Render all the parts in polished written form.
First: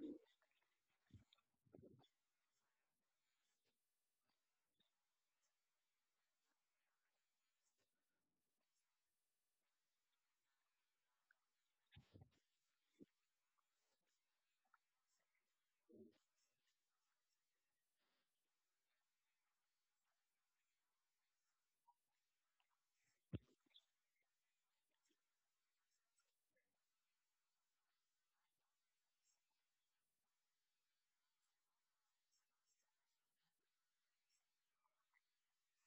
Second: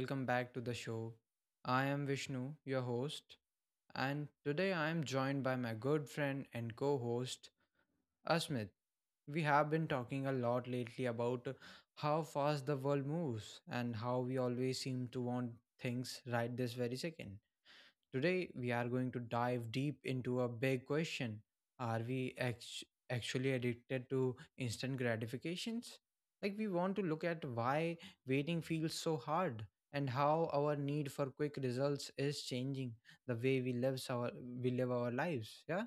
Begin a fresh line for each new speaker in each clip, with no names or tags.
welcome back to the show. I am Vishnu, your host, and today I am joined by my good friend and co host, Asmit. We have been talking a lot lately about how fast the world moves and how we always seem to want things right this very second. Today, we are going to dive deep into a big question. Are we act- actually addicted to instant gratifications? Like, we want to look at why waiting feels so hard and how our need for quick results is changing the way we live our lives. Yeah?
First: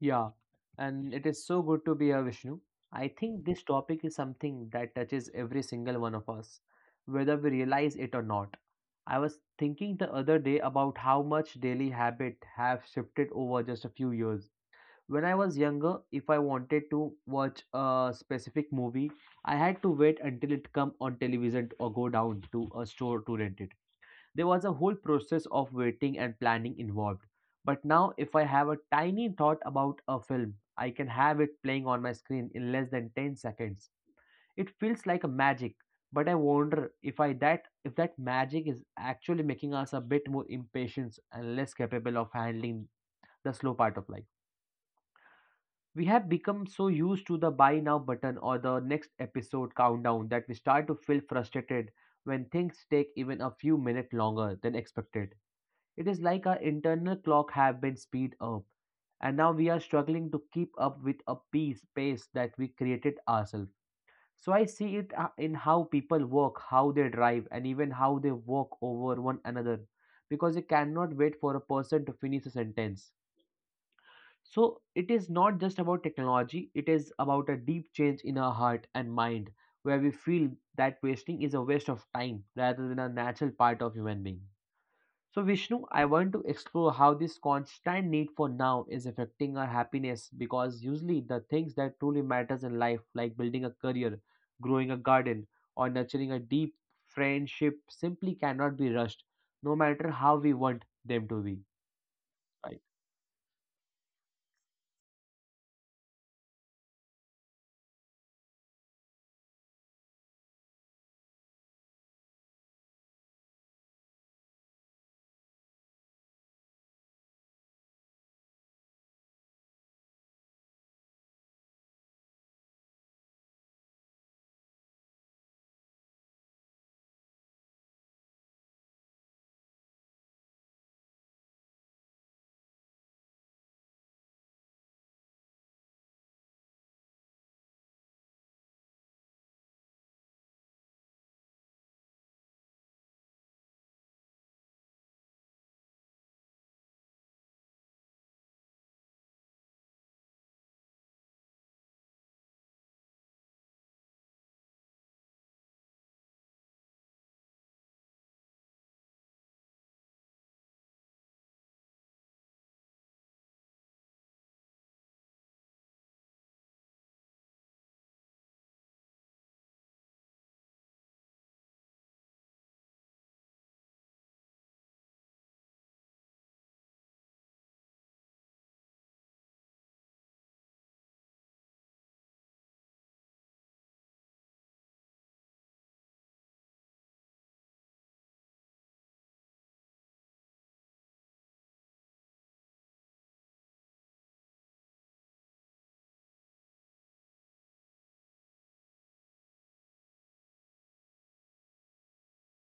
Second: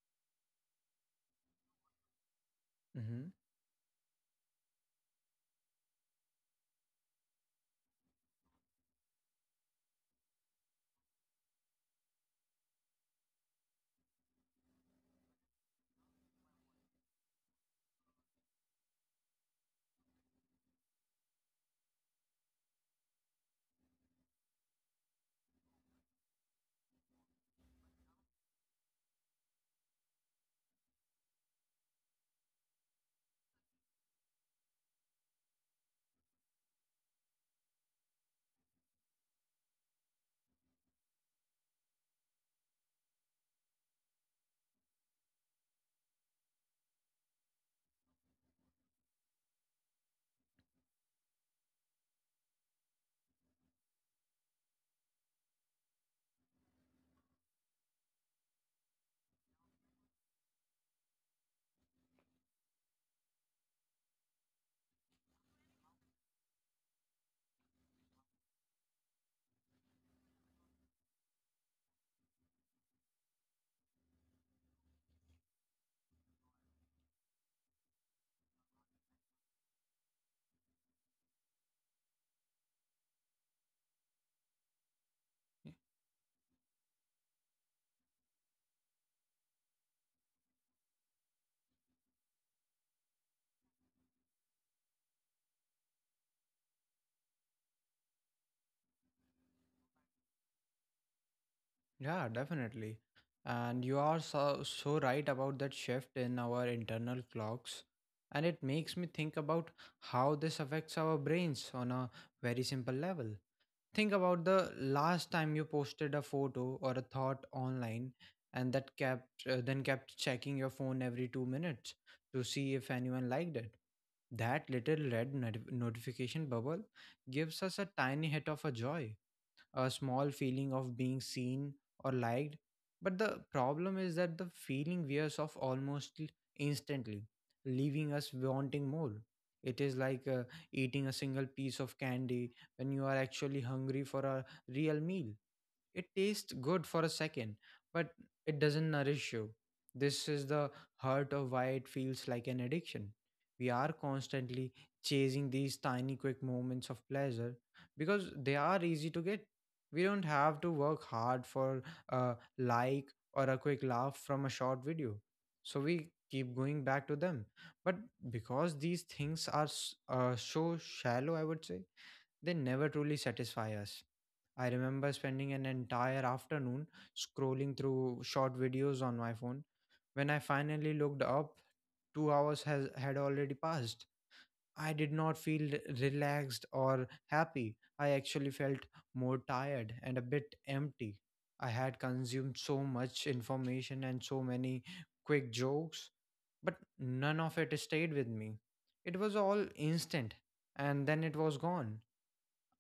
Yeah, and it is so good to be here, Vishnu. I
Mm-hmm.
think this topic is something that touches every single one of us, whether we realize it or not. I was thinking the other day about how much daily habit have shifted over just a few years. When I was younger, if I wanted to watch a specific movie, I had to wait until it come on television or go down to a store to rent it. There was a whole process of waiting and planning involved. But now, if I have a tiny thought about a film, I can have it playing on my screen in less than 10 seconds. It feels like a magic, but I wonder if that magic is actually making us a bit more impatient and less capable of handling the slow part of life. We have become so used to the buy now button or the next episode countdown that we start to feel frustrated when things take even a few minutes longer than expected. It is like our internal clock have been speed up, and now we are struggling to keep up with a piece pace that we created ourselves. So I see it in how people walk, how they drive, and even how they walk over one another, because they cannot wait for a person to finish a sentence. So it is not just about technology; it is about a deep change in our heart and mind, where we feel that wasting is a waste of time rather than a natural part of human being. So, Vishnu, I want to explore how this constant need for now is affecting our happiness because usually the things that truly matters in life, like building a career, growing a garden, or nurturing a deep friendship, simply cannot be rushed, no matter how we want them to be.
Yeah,
Right.
definitely. And you are so, so right about that shift in our internal clocks. And it makes me think about how this affects our brains on a very simple level. Think about the last time you posted a photo or a thought online and that kept then kept checking your phone every 2 minutes to see if anyone liked it. That little red not- notification bubble gives us a tiny hit of a joy, a small feeling of being seen or liked. But the problem is that the feeling wears off instantly, leaving us wanting more. It is like eating a single piece of candy when you are actually hungry for a real meal. It tastes good for a second, but it doesn't nourish you. This is the heart of why it feels like an addiction. We are constantly chasing these tiny, quick moments of pleasure because they are easy to get. We don't have to work hard for a like or a quick laugh from a short video. So we keep going back to them. But because these things are so shallow, I would say, they never truly satisfy us. I remember spending an entire afternoon scrolling through short videos on my phone. When I finally looked up, had already passed. I did not feel relaxed or happy. I actually felt more tired and a bit empty. I had consumed so much information and so many quick jokes, but none of it stayed with me. It was all instant, and then it was gone.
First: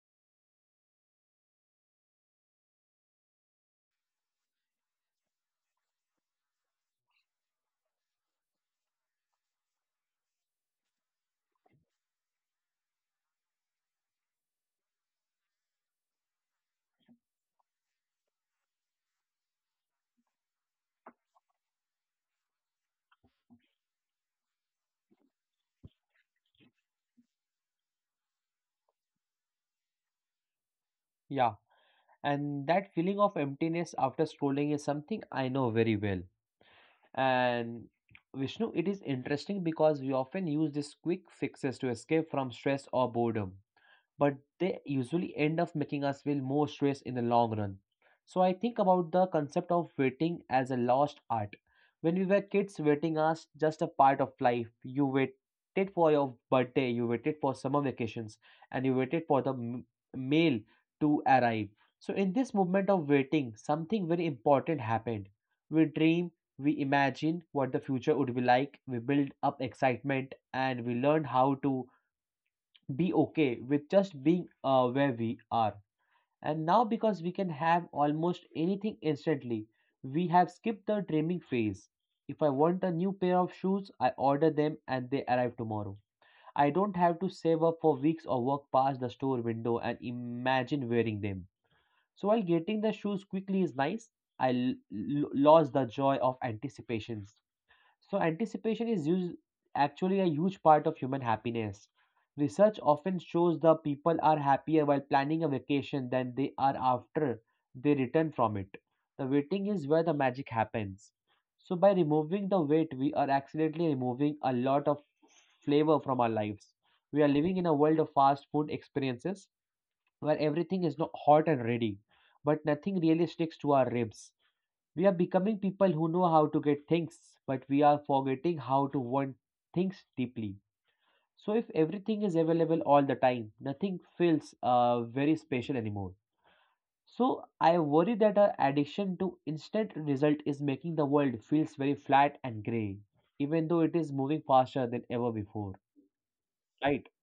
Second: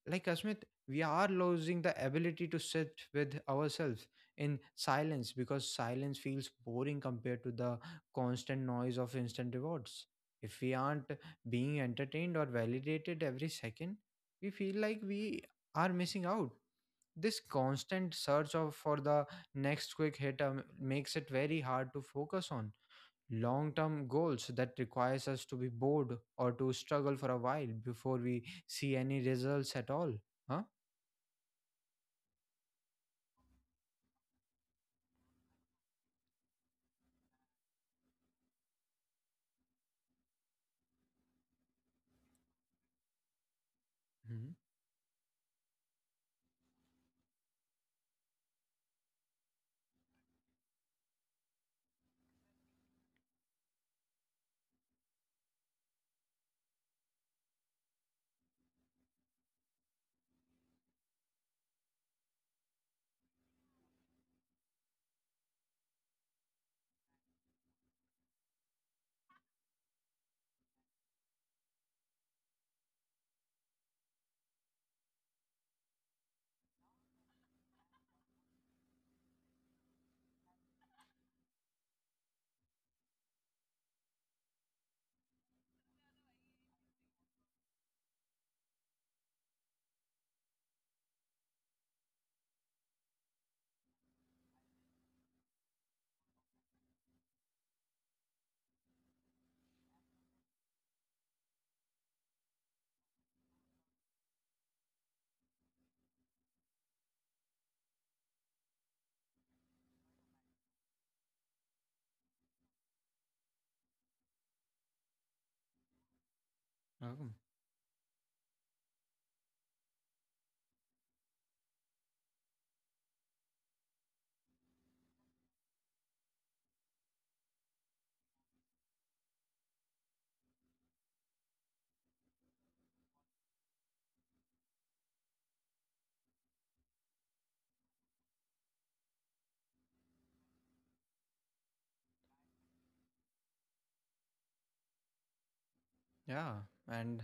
Like, Asmit, we are losing the ability to sit with ourselves in silence because silence feels boring compared to the constant noise of instant rewards. If we aren't being entertained or validated every second, we feel like we are missing out. This constant search of for the next quick hit makes it very hard to focus on long-term goals that requires us to be bored or to struggle for a while before we see any results at all. Huh.
Yeah. And that feeling of emptiness after scrolling is something I know very well. And Vishnu, it is interesting because we often use these quick fixes to escape from stress or boredom, but
Hmm.
they usually end up making us feel more stress in the long run. So I think about the concept of waiting as a lost art. When we were kids, waiting was just a part of life. You waited for your birthday, you waited for summer vacations, and you waited for the mail to arrive. So in this movement of waiting, something very important happened. We dream, we imagine what the future would be like, we build up excitement, and we learn how to be okay with just being where we are. And now, because we can have almost anything instantly, we have skipped the dreaming phase. If I want a new pair of shoes, I order them and they arrive tomorrow. I don't have to save up for weeks or walk past the store window and imagine wearing them. So, while getting the shoes quickly is nice, I lost the joy of anticipations. So, anticipation is used actually a huge part of human happiness. Research often shows that people are happier while planning a vacation than they are after they return from it. The waiting is where the magic happens. So, by removing the wait, we are accidentally removing a lot of flavor from our lives. We are living in a world of fast food experiences where everything is not hot and ready, but nothing really sticks to our ribs. We are becoming people who know how to get things, but we are forgetting how to want things deeply. So, if everything is available all the time, nothing feels very special anymore. So, I worry that our addiction to instant result is making the world feels very flat and gray, even though it is moving faster than ever before.
Yeah,
Right?
and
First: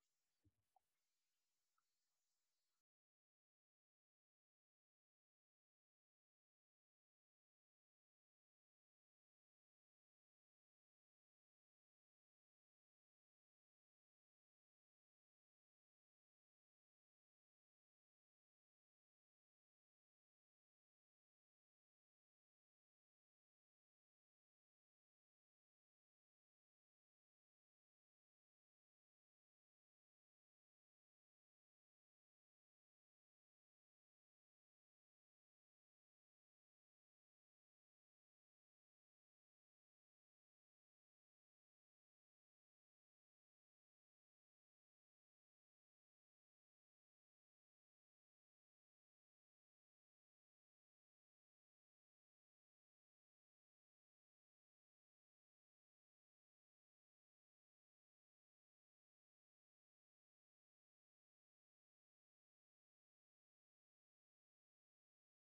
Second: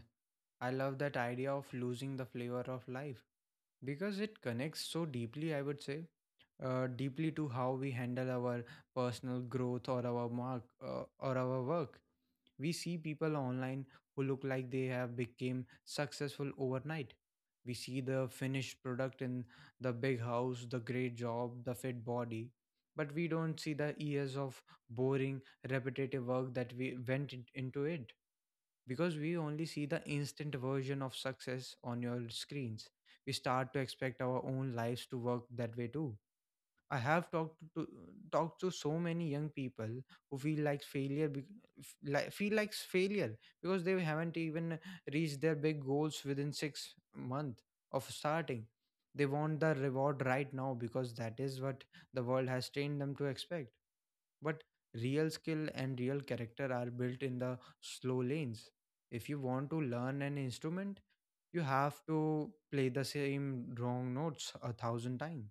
I love that idea of losing the flavor of life because it connects so deeply, I would say, deeply to how we handle our personal growth or our mark or our work. We see people online who look like they have become successful overnight. We see the finished product in the big house, the great job, the fit body, but we don't see the years of boring, repetitive work that we into it because we only see the instant version of success on your screens. We start to expect our own lives to work that way too. I have talked to talked to so many young people who feel like failure because they haven't even reached their big goals within 6 months of starting. They want the reward right now because that is what the world has trained them to expect. But real skill and real character are built in the slow lanes. If you want to learn an instrument, you have to play the same wrong notes a thousand times.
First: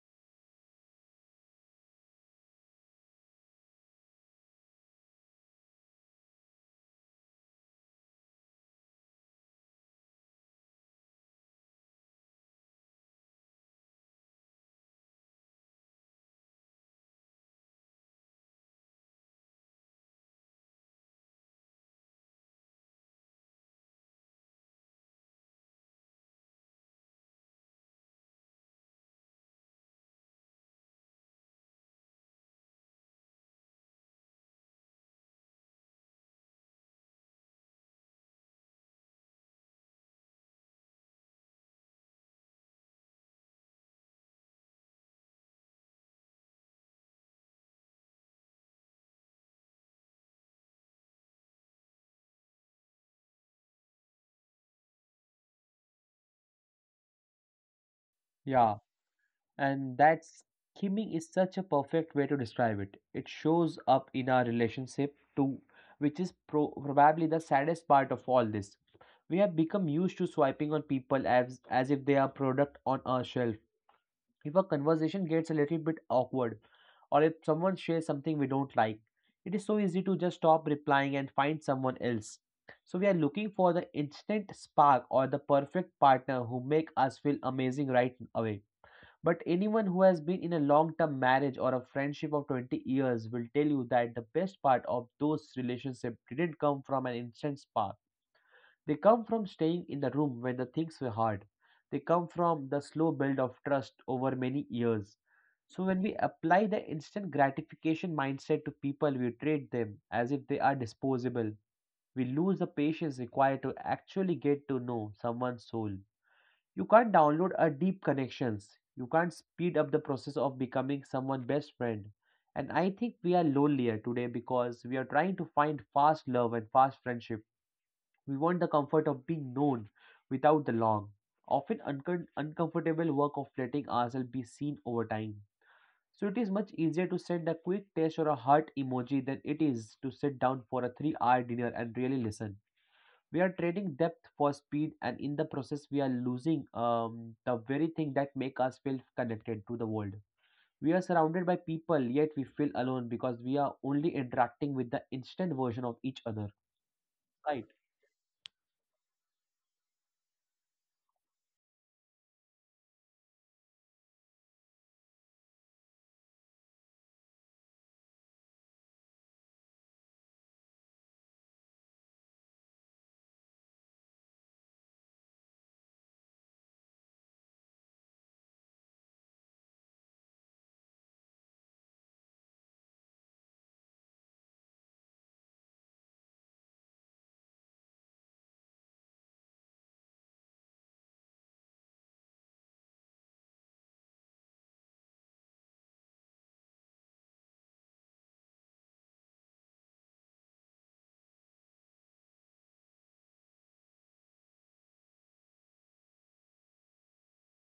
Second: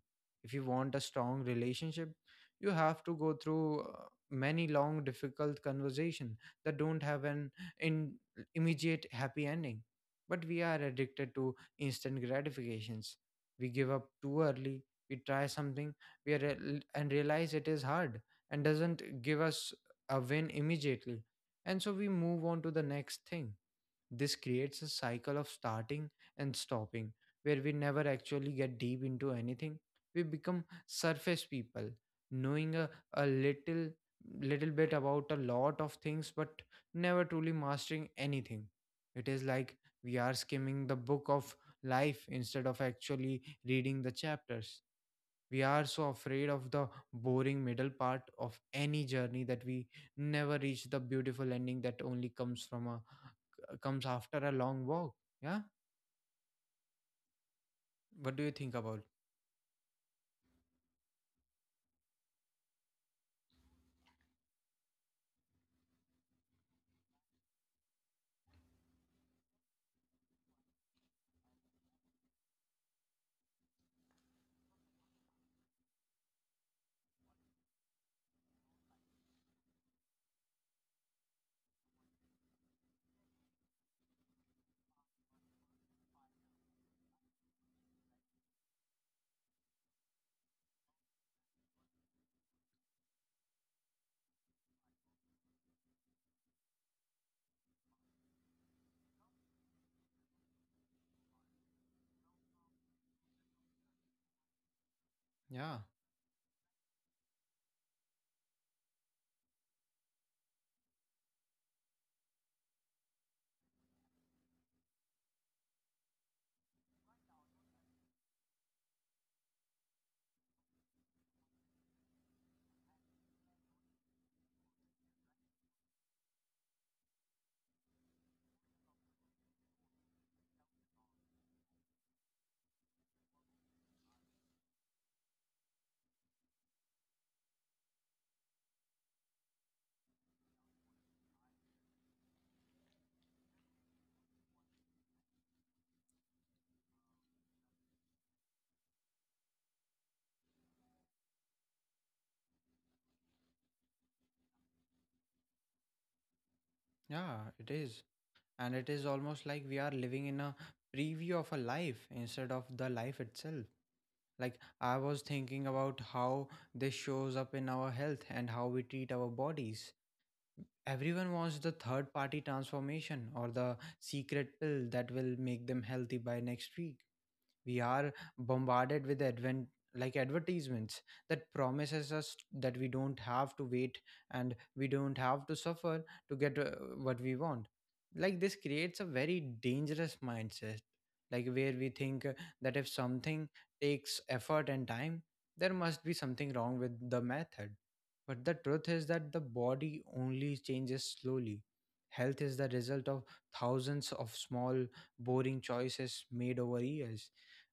If you want a strong relationship, you have to go through many long, difficult conversation that don't have an in immediate happy ending. But we are addicted to instant gratifications. We give up too early. We try something we are, and realize it is hard and doesn't give us a win immediately. And so we move on to the next thing. This creates a cycle of starting and stopping where we never actually get deep into anything. We become surface people, knowing a little bit about a lot of things but never truly mastering anything. It is like we are skimming the book of life instead of actually reading the chapters. We are so afraid of the boring middle part of any journey that we never reach the beautiful ending that only comes from a comes after a long walk. Yeah? What do you think
Yeah.
about?
And that scheming is such a perfect way to describe it. It shows up in our relationship too, which is probably the saddest part of all this. We have become used to swiping on people as if they are product on our shelf. If a conversation gets a little bit awkward, or if someone shares something we don't like, it is so easy to just stop replying and find someone else. So we are looking for the instant spark or the perfect partner who make us feel amazing right away, but anyone who has been in a long term marriage or a friendship of 20 years will tell you that the best part of those relationships didn't come from an instant spark. They come from staying in the room when the things were hard. They come from the slow build of trust over many years.
Yeah,
So, when we apply the instant gratification mindset to people, we treat them as if they are disposable. We lose the patience required to actually get to know someone's soul. You can't download a deep connections. You can't speed up the process of becoming someone's best friend. And I think we are lonelier today because we are trying to find fast love and fast friendship. We want the comfort of being known without the long, often uncomfortable work of letting ourselves be seen over time. So it is much easier to send a quick text or a heart emoji than it is to sit down for a 3-hour dinner and really listen. We are trading depth for speed, and in the process we are losing the very thing that make us feel connected to the world. We are surrounded by people yet we feel alone because we are only interacting with the instant version of each other.
yeah,
Right.
it is. And it is almost like we are living in a preview of a life instead of the life itself. Like, I was thinking about how this shows up in our health and how we treat our bodies. Everyone wants the third party transformation or the secret pill that will make them healthy by next week. We are bombarded with advent like advertisements that promises us that we don't have to wait and we don't have to suffer to get what we want. Like, this creates a very dangerous mindset, like, where we think that if something takes effort and time, there must be something wrong with the method. But the truth is that the body only changes slowly. Health is the result of thousands of small, boring choices made over years.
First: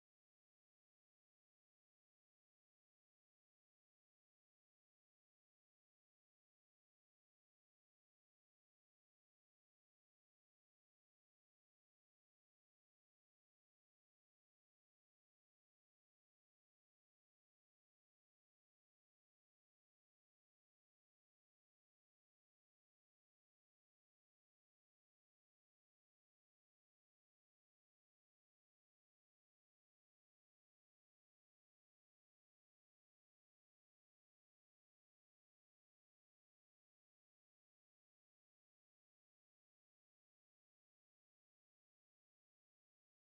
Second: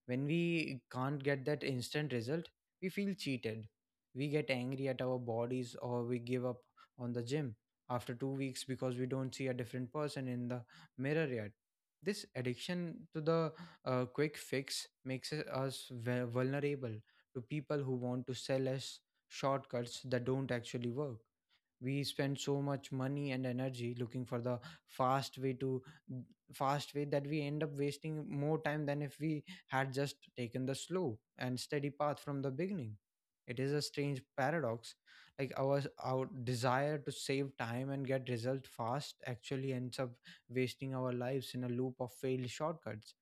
When we can't get that instant result, we feel cheated. We get angry at our bodies or we give up on the gym after 2 weeks because we don't see a different person in the mirror yet. This addiction to the quick fix makes us vulnerable to people who want to sell us shortcuts that don't actually work. We spend so much money and energy looking for the fast way to fast way that we end up wasting more time than if we had just taken the slow and steady path from the beginning. It is a strange paradox. Like, our desire to save time and get result fast actually ends up wasting our lives in a loop of failed shortcuts.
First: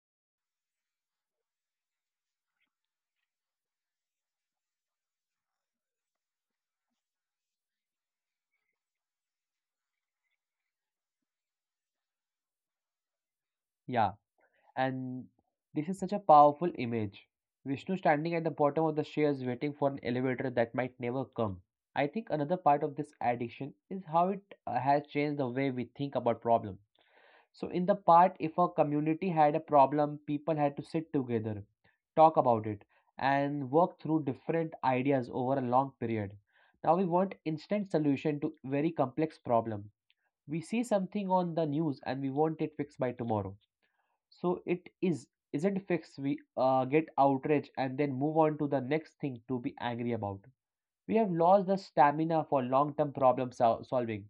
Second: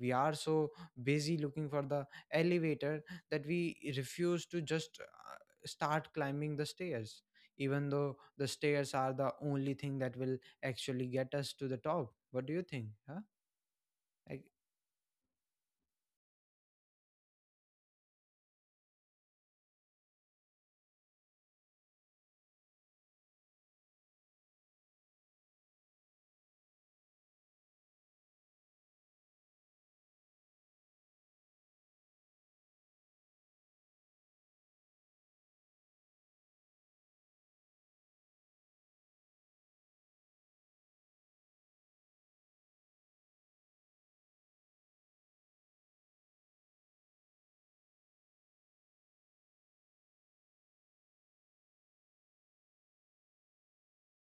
We are so busy looking for the elevator that we refuse to just start climbing the stairs, even though the stairs are the only thing that will actually get us to the top. What do you think? Huh?
Yeah.
Like,
And this is such a powerful image, Vishnu, standing at the bottom of the stairs waiting for an elevator that might never come. I think another part of this addiction is how it has changed the way we think about problem. So in the part, if a community had a problem, people had to sit together, talk about it, and work through different ideas over a long period. Now we want instant solution to very complex problem. We see something on the news and we want it fixed by tomorrow. So it is isn't fixed. We get outraged and then move on to the next thing to be angry about. We have lost the stamina for long-term solving.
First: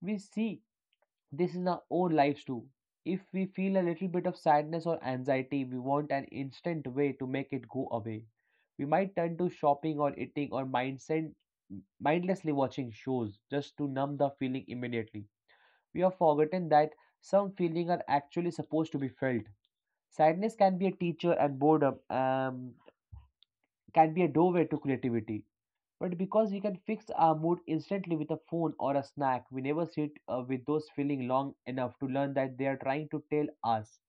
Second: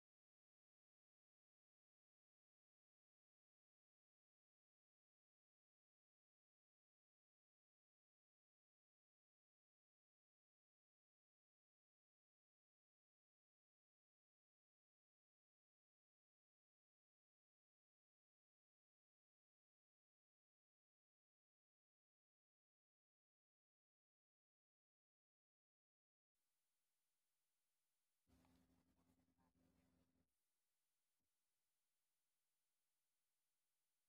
We see this is our own lives too. If we feel a little bit of sadness or anxiety, we want an instant way to make it go away. We might turn to shopping or eating or mindset, mindlessly watching shows just to numb the feeling immediately. We have forgotten that some feelings are actually supposed to be felt. Sadness can be a teacher, and boredom can be a doorway to creativity. But because we can fix our mood instantly with a phone or a snack, we never sit with those feeling long enough to learn that they are trying to tell us.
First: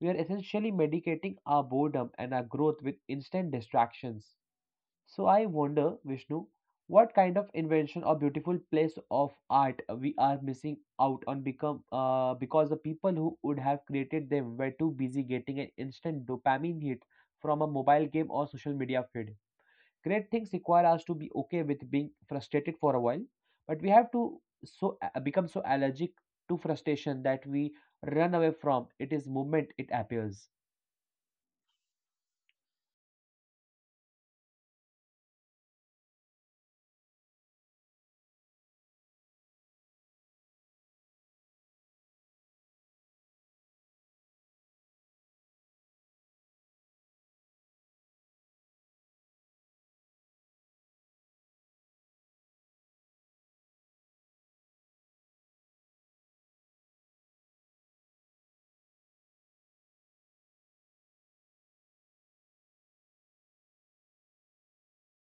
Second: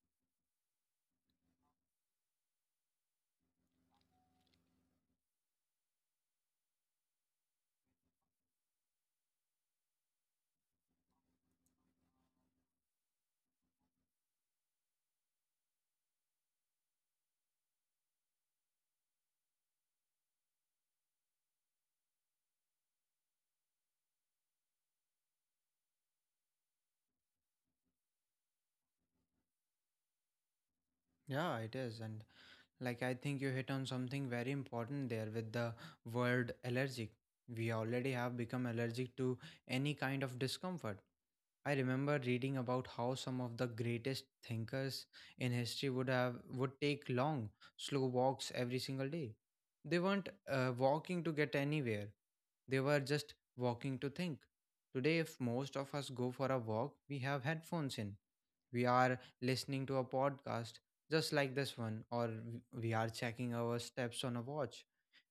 We are essentially medicating our boredom and our growth with instant distractions. So I wonder, Vishnu, what kind of invention or beautiful place of art we are missing out on become because the people who would have created them were too busy getting an instant dopamine hit from a mobile game or social media feed. Great things require us to be okay with being frustrated for a while, but we have to become so allergic to frustration that we run away from it is moment it appears.
yeah, it is. And, like, I think you hit on something very important there with the word allergic. We already have become allergic to any kind of discomfort. I remember reading about how some of the greatest thinkers in history would take long, slow walks every single day. They weren't walking to get anywhere. They were just walking to think. Today, if most of us go for a walk, we have headphones in. We are listening to a podcast just like this one, or we are checking our steps on a watch.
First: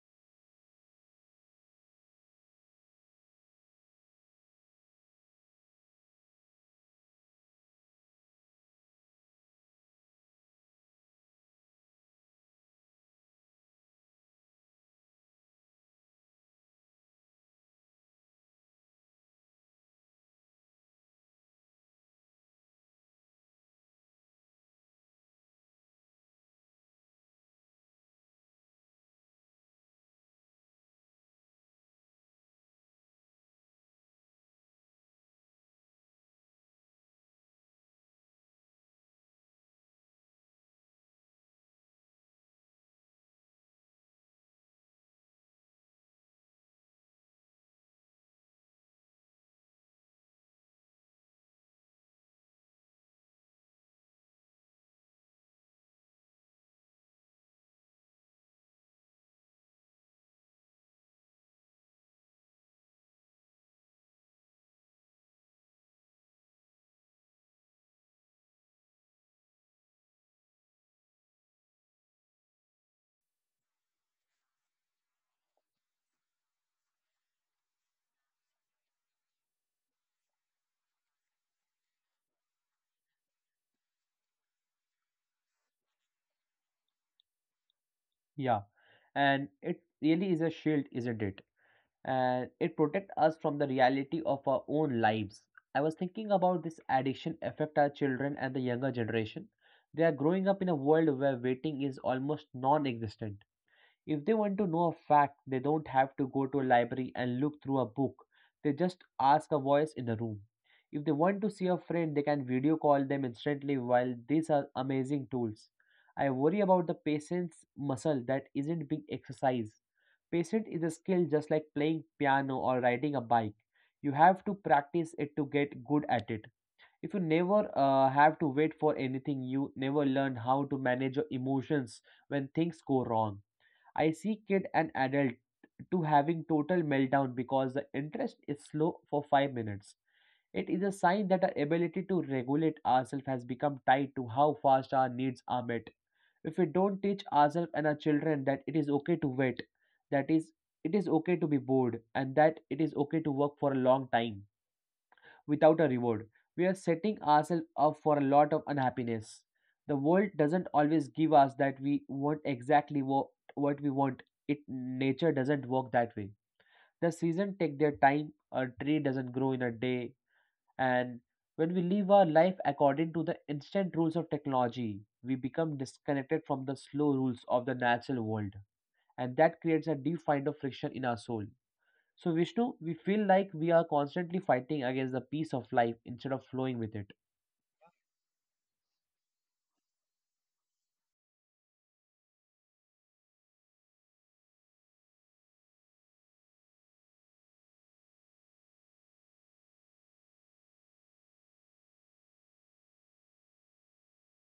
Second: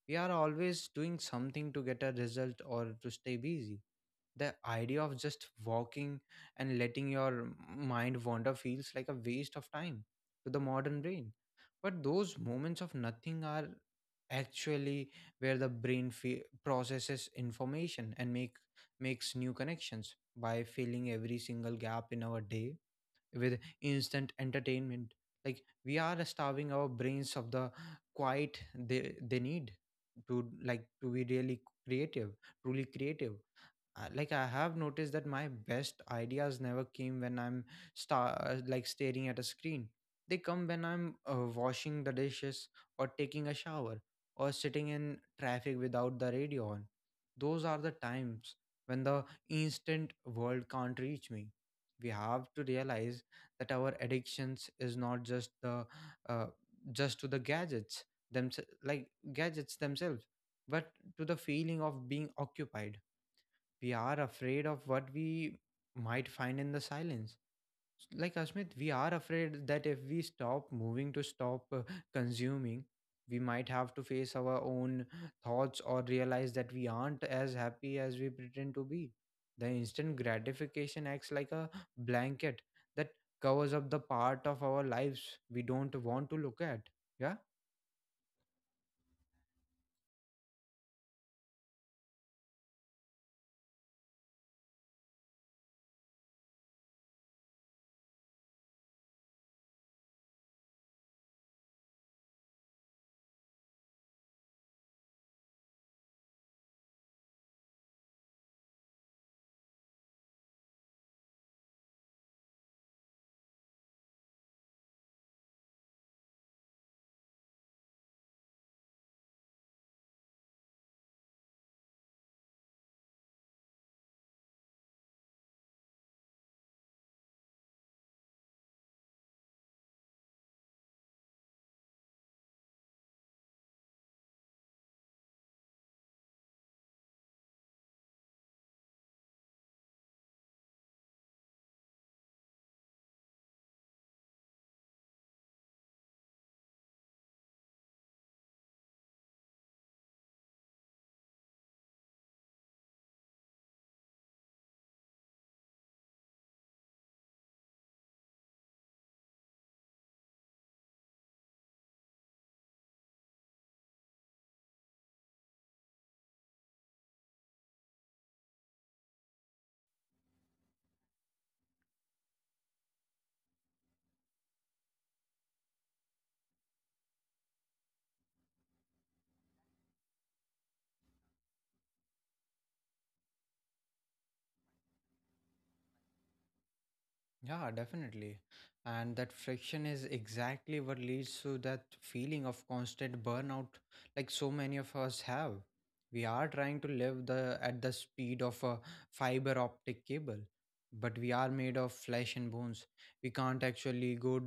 We are always doing something to get a result or to stay busy. The idea of just walking and letting your mind wander feels like a waste of time to the modern brain. But those moments of nothing are actually where the processes information and makes new connections. By filling every single gap in our day with instant entertainment, like, we are starving our brains of the quiet they need to, like, to be really creative, truly creative. Like, I have noticed that my best ideas never came when I'm staring at a screen. They come when I'm washing the dishes or taking a shower or sitting in traffic without the radio on. Those are the times when the instant world can't reach me. We have to realize that our addictions is not just the uh, just to the gadgets them like gadgets themselves, but to the feeling of being occupied. We are afraid of what we might find in the silence. Like, Asmit, we are afraid that if we stop moving, to stop consuming, we might have to face our own thoughts or realize that we aren't as happy as we pretend to be. The instant gratification acts like a blanket that covers up the part of our lives we don't want to look at. Yeah.
Yeah, and it really is a shield, isn't it? And it protects us from the reality of our own lives. I was thinking about this addiction affect our children and the younger generation. They are growing up in a world where waiting is almost non-existent. If they want to know a fact, they don't have to go to a library and look through a book. They just ask a voice in a room. If they want to see a friend, they can video call them instantly while these are amazing tools. I worry about the patient's muscle that isn't being exercised. Patience is a skill just like playing piano or riding a bike. You have to practice it to get good at it. If you never have to wait for anything, you never learn how to manage your emotions when things go wrong. I see kid and adult to having total meltdown because the interest is slow for 5 minutes. It is a sign that our ability to regulate ourselves has become tied to how fast our needs are met. If we don't teach ourselves and our children that it is okay to wait, that is it is okay to be bored and that it is okay to work for a long time, without a reward, we are setting ourselves up for a lot of unhappiness. The world doesn't always give us that we want exactly what we want. It Nature doesn't work that way. The season take their time, a tree doesn't grow in a day, and when we live our life according to the instant rules of technology, we become disconnected from the slow rules of the natural world, and that creates a deep kind of friction in our soul. So, Vishnu, we feel like we are constantly fighting against the peace of life instead of flowing with it.
Yeah, definitely. And that friction is exactly what leads to that feeling of constant burnout, like so many of us have. We are trying to live the at the speed of a fiber optic cable, but we are made of flesh and bones. We can't actually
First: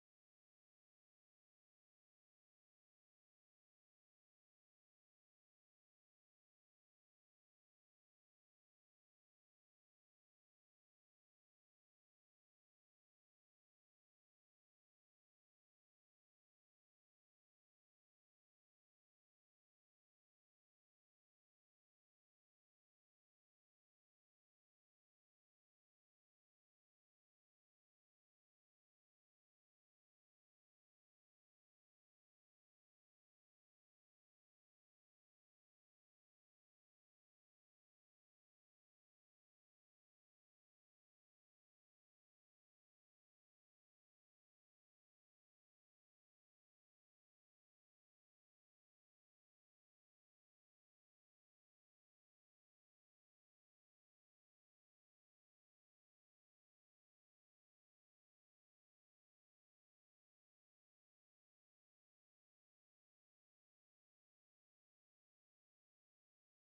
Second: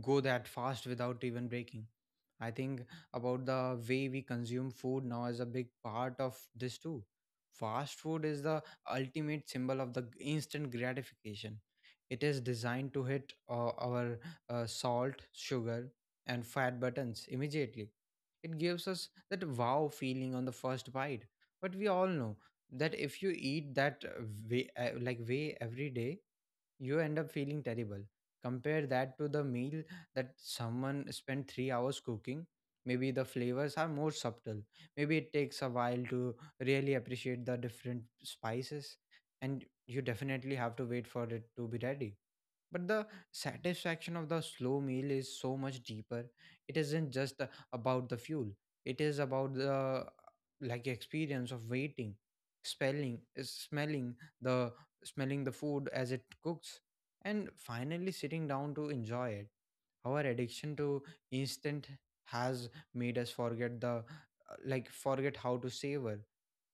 go that fast without even breaking. I think about the way we consume food now is a big part of this too. Fast food is the ultimate symbol of the instant gratification. It is designed to hit our salt, sugar, and fat buttons immediately. It gives us that wow feeling on the first bite. But we all know that if you eat that way every day, you end up feeling terrible. Compare that to the meal that someone spent 3 hours cooking. Maybe the flavors are more subtle. Maybe it takes a while to really appreciate the different spices, and you definitely have to wait for it to be ready, but the satisfaction of the slow meal is so much deeper. It isn't just about the fuel, it is about the experience of waiting, spelling the smelling the food as it cooks and finally sitting down to enjoy it. Our addiction to instant has made us forget the like forget how to savor.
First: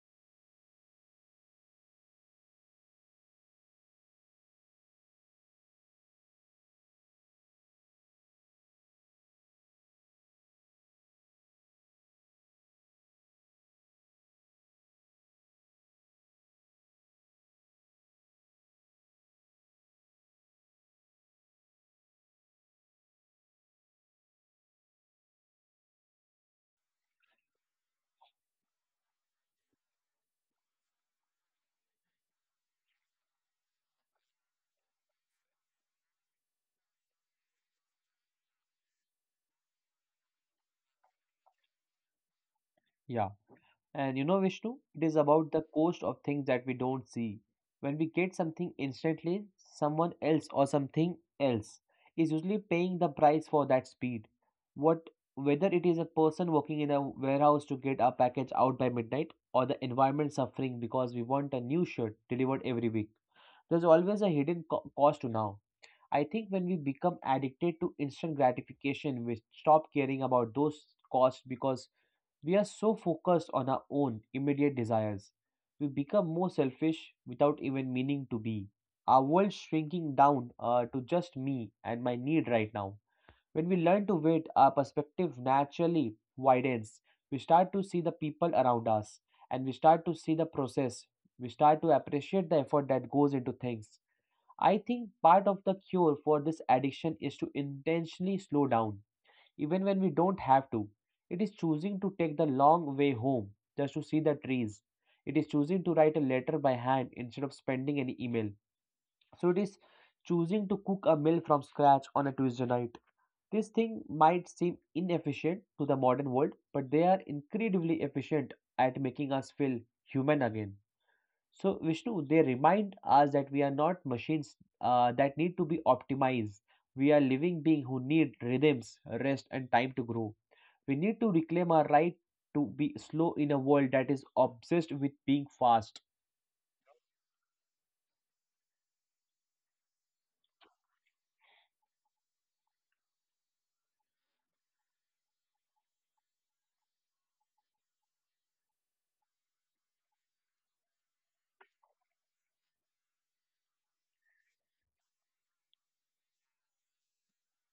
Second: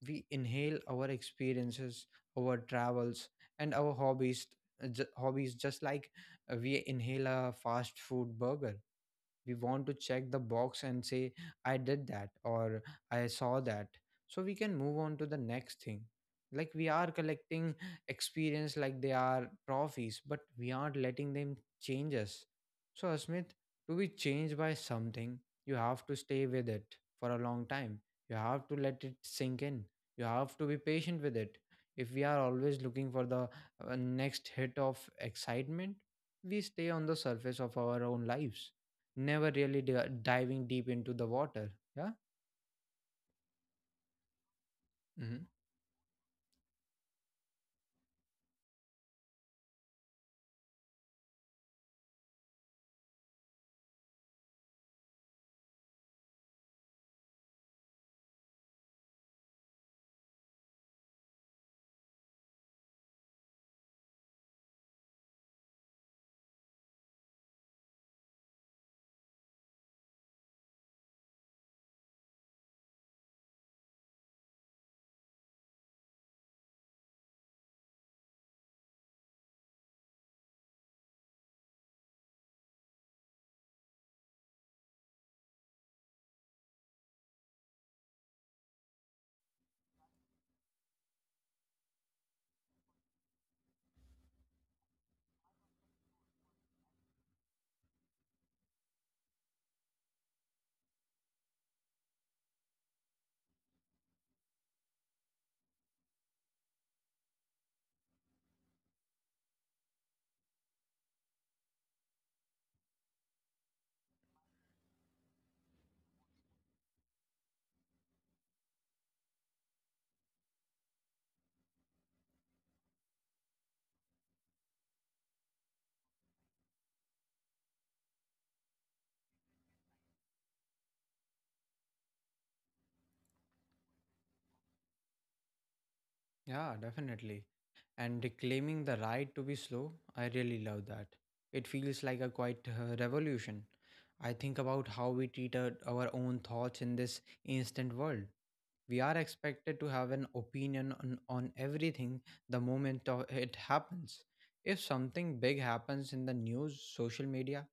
We inhale our experiences, our travels, and our hobbies, hobbies just like we inhale a fast food burger. We want to check the box and say, "I did that," or, "I saw that," so we can move on to the next thing. Like we are collecting experience like they are trophies, but we aren't letting them change us. So, Asmit, to be changed by something, you have to stay with it for a long time. You have to let it sink in. You have to be patient with it. If we are always looking for the next hit of excitement, we stay on the surface of our own lives, never really diving deep into the water. Yeah.
Yeah. And Vishnu, it is
hmm
about the cost of things that we don't see. When we get something instantly, someone else or something else is usually paying the price for that speed. What Whether it is a person working in a warehouse to get our package out by midnight or the environment suffering because we want a new shirt delivered every week. There's always a hidden cost to now. I think when we become addicted to instant gratification, we stop caring about those costs because we are so focused on our own immediate desires. We become more selfish without even meaning to be. Our world shrinking down to just me and my need right now. When we learn to wait, our perspective naturally widens. We start to see the people around us and we start to see the process. We start to appreciate the effort that goes into things. I think part of the cure for this addiction is to intentionally slow down, even when we don't have to. It is choosing to take the long way home just to see the trees. It is choosing to write a letter by hand instead of spending an email. So it is choosing to cook a meal from scratch on a Tuesday night. This thing might seem inefficient to the modern world, but they are incredibly efficient at making us feel human again. So, Vishnu, they remind us that we are not machines that need to be optimized. We are living beings who need rhythms, rest, and time to grow. We need to reclaim our right to be slow in a world that is obsessed with being fast.
Yeah, definitely. And reclaiming the right to be slow, I really love that. It feels like a quite revolution. I think about how we treat our own thoughts in this instant world. We are expected to have an opinion on everything the moment of it happens. If something big happens in the news, social media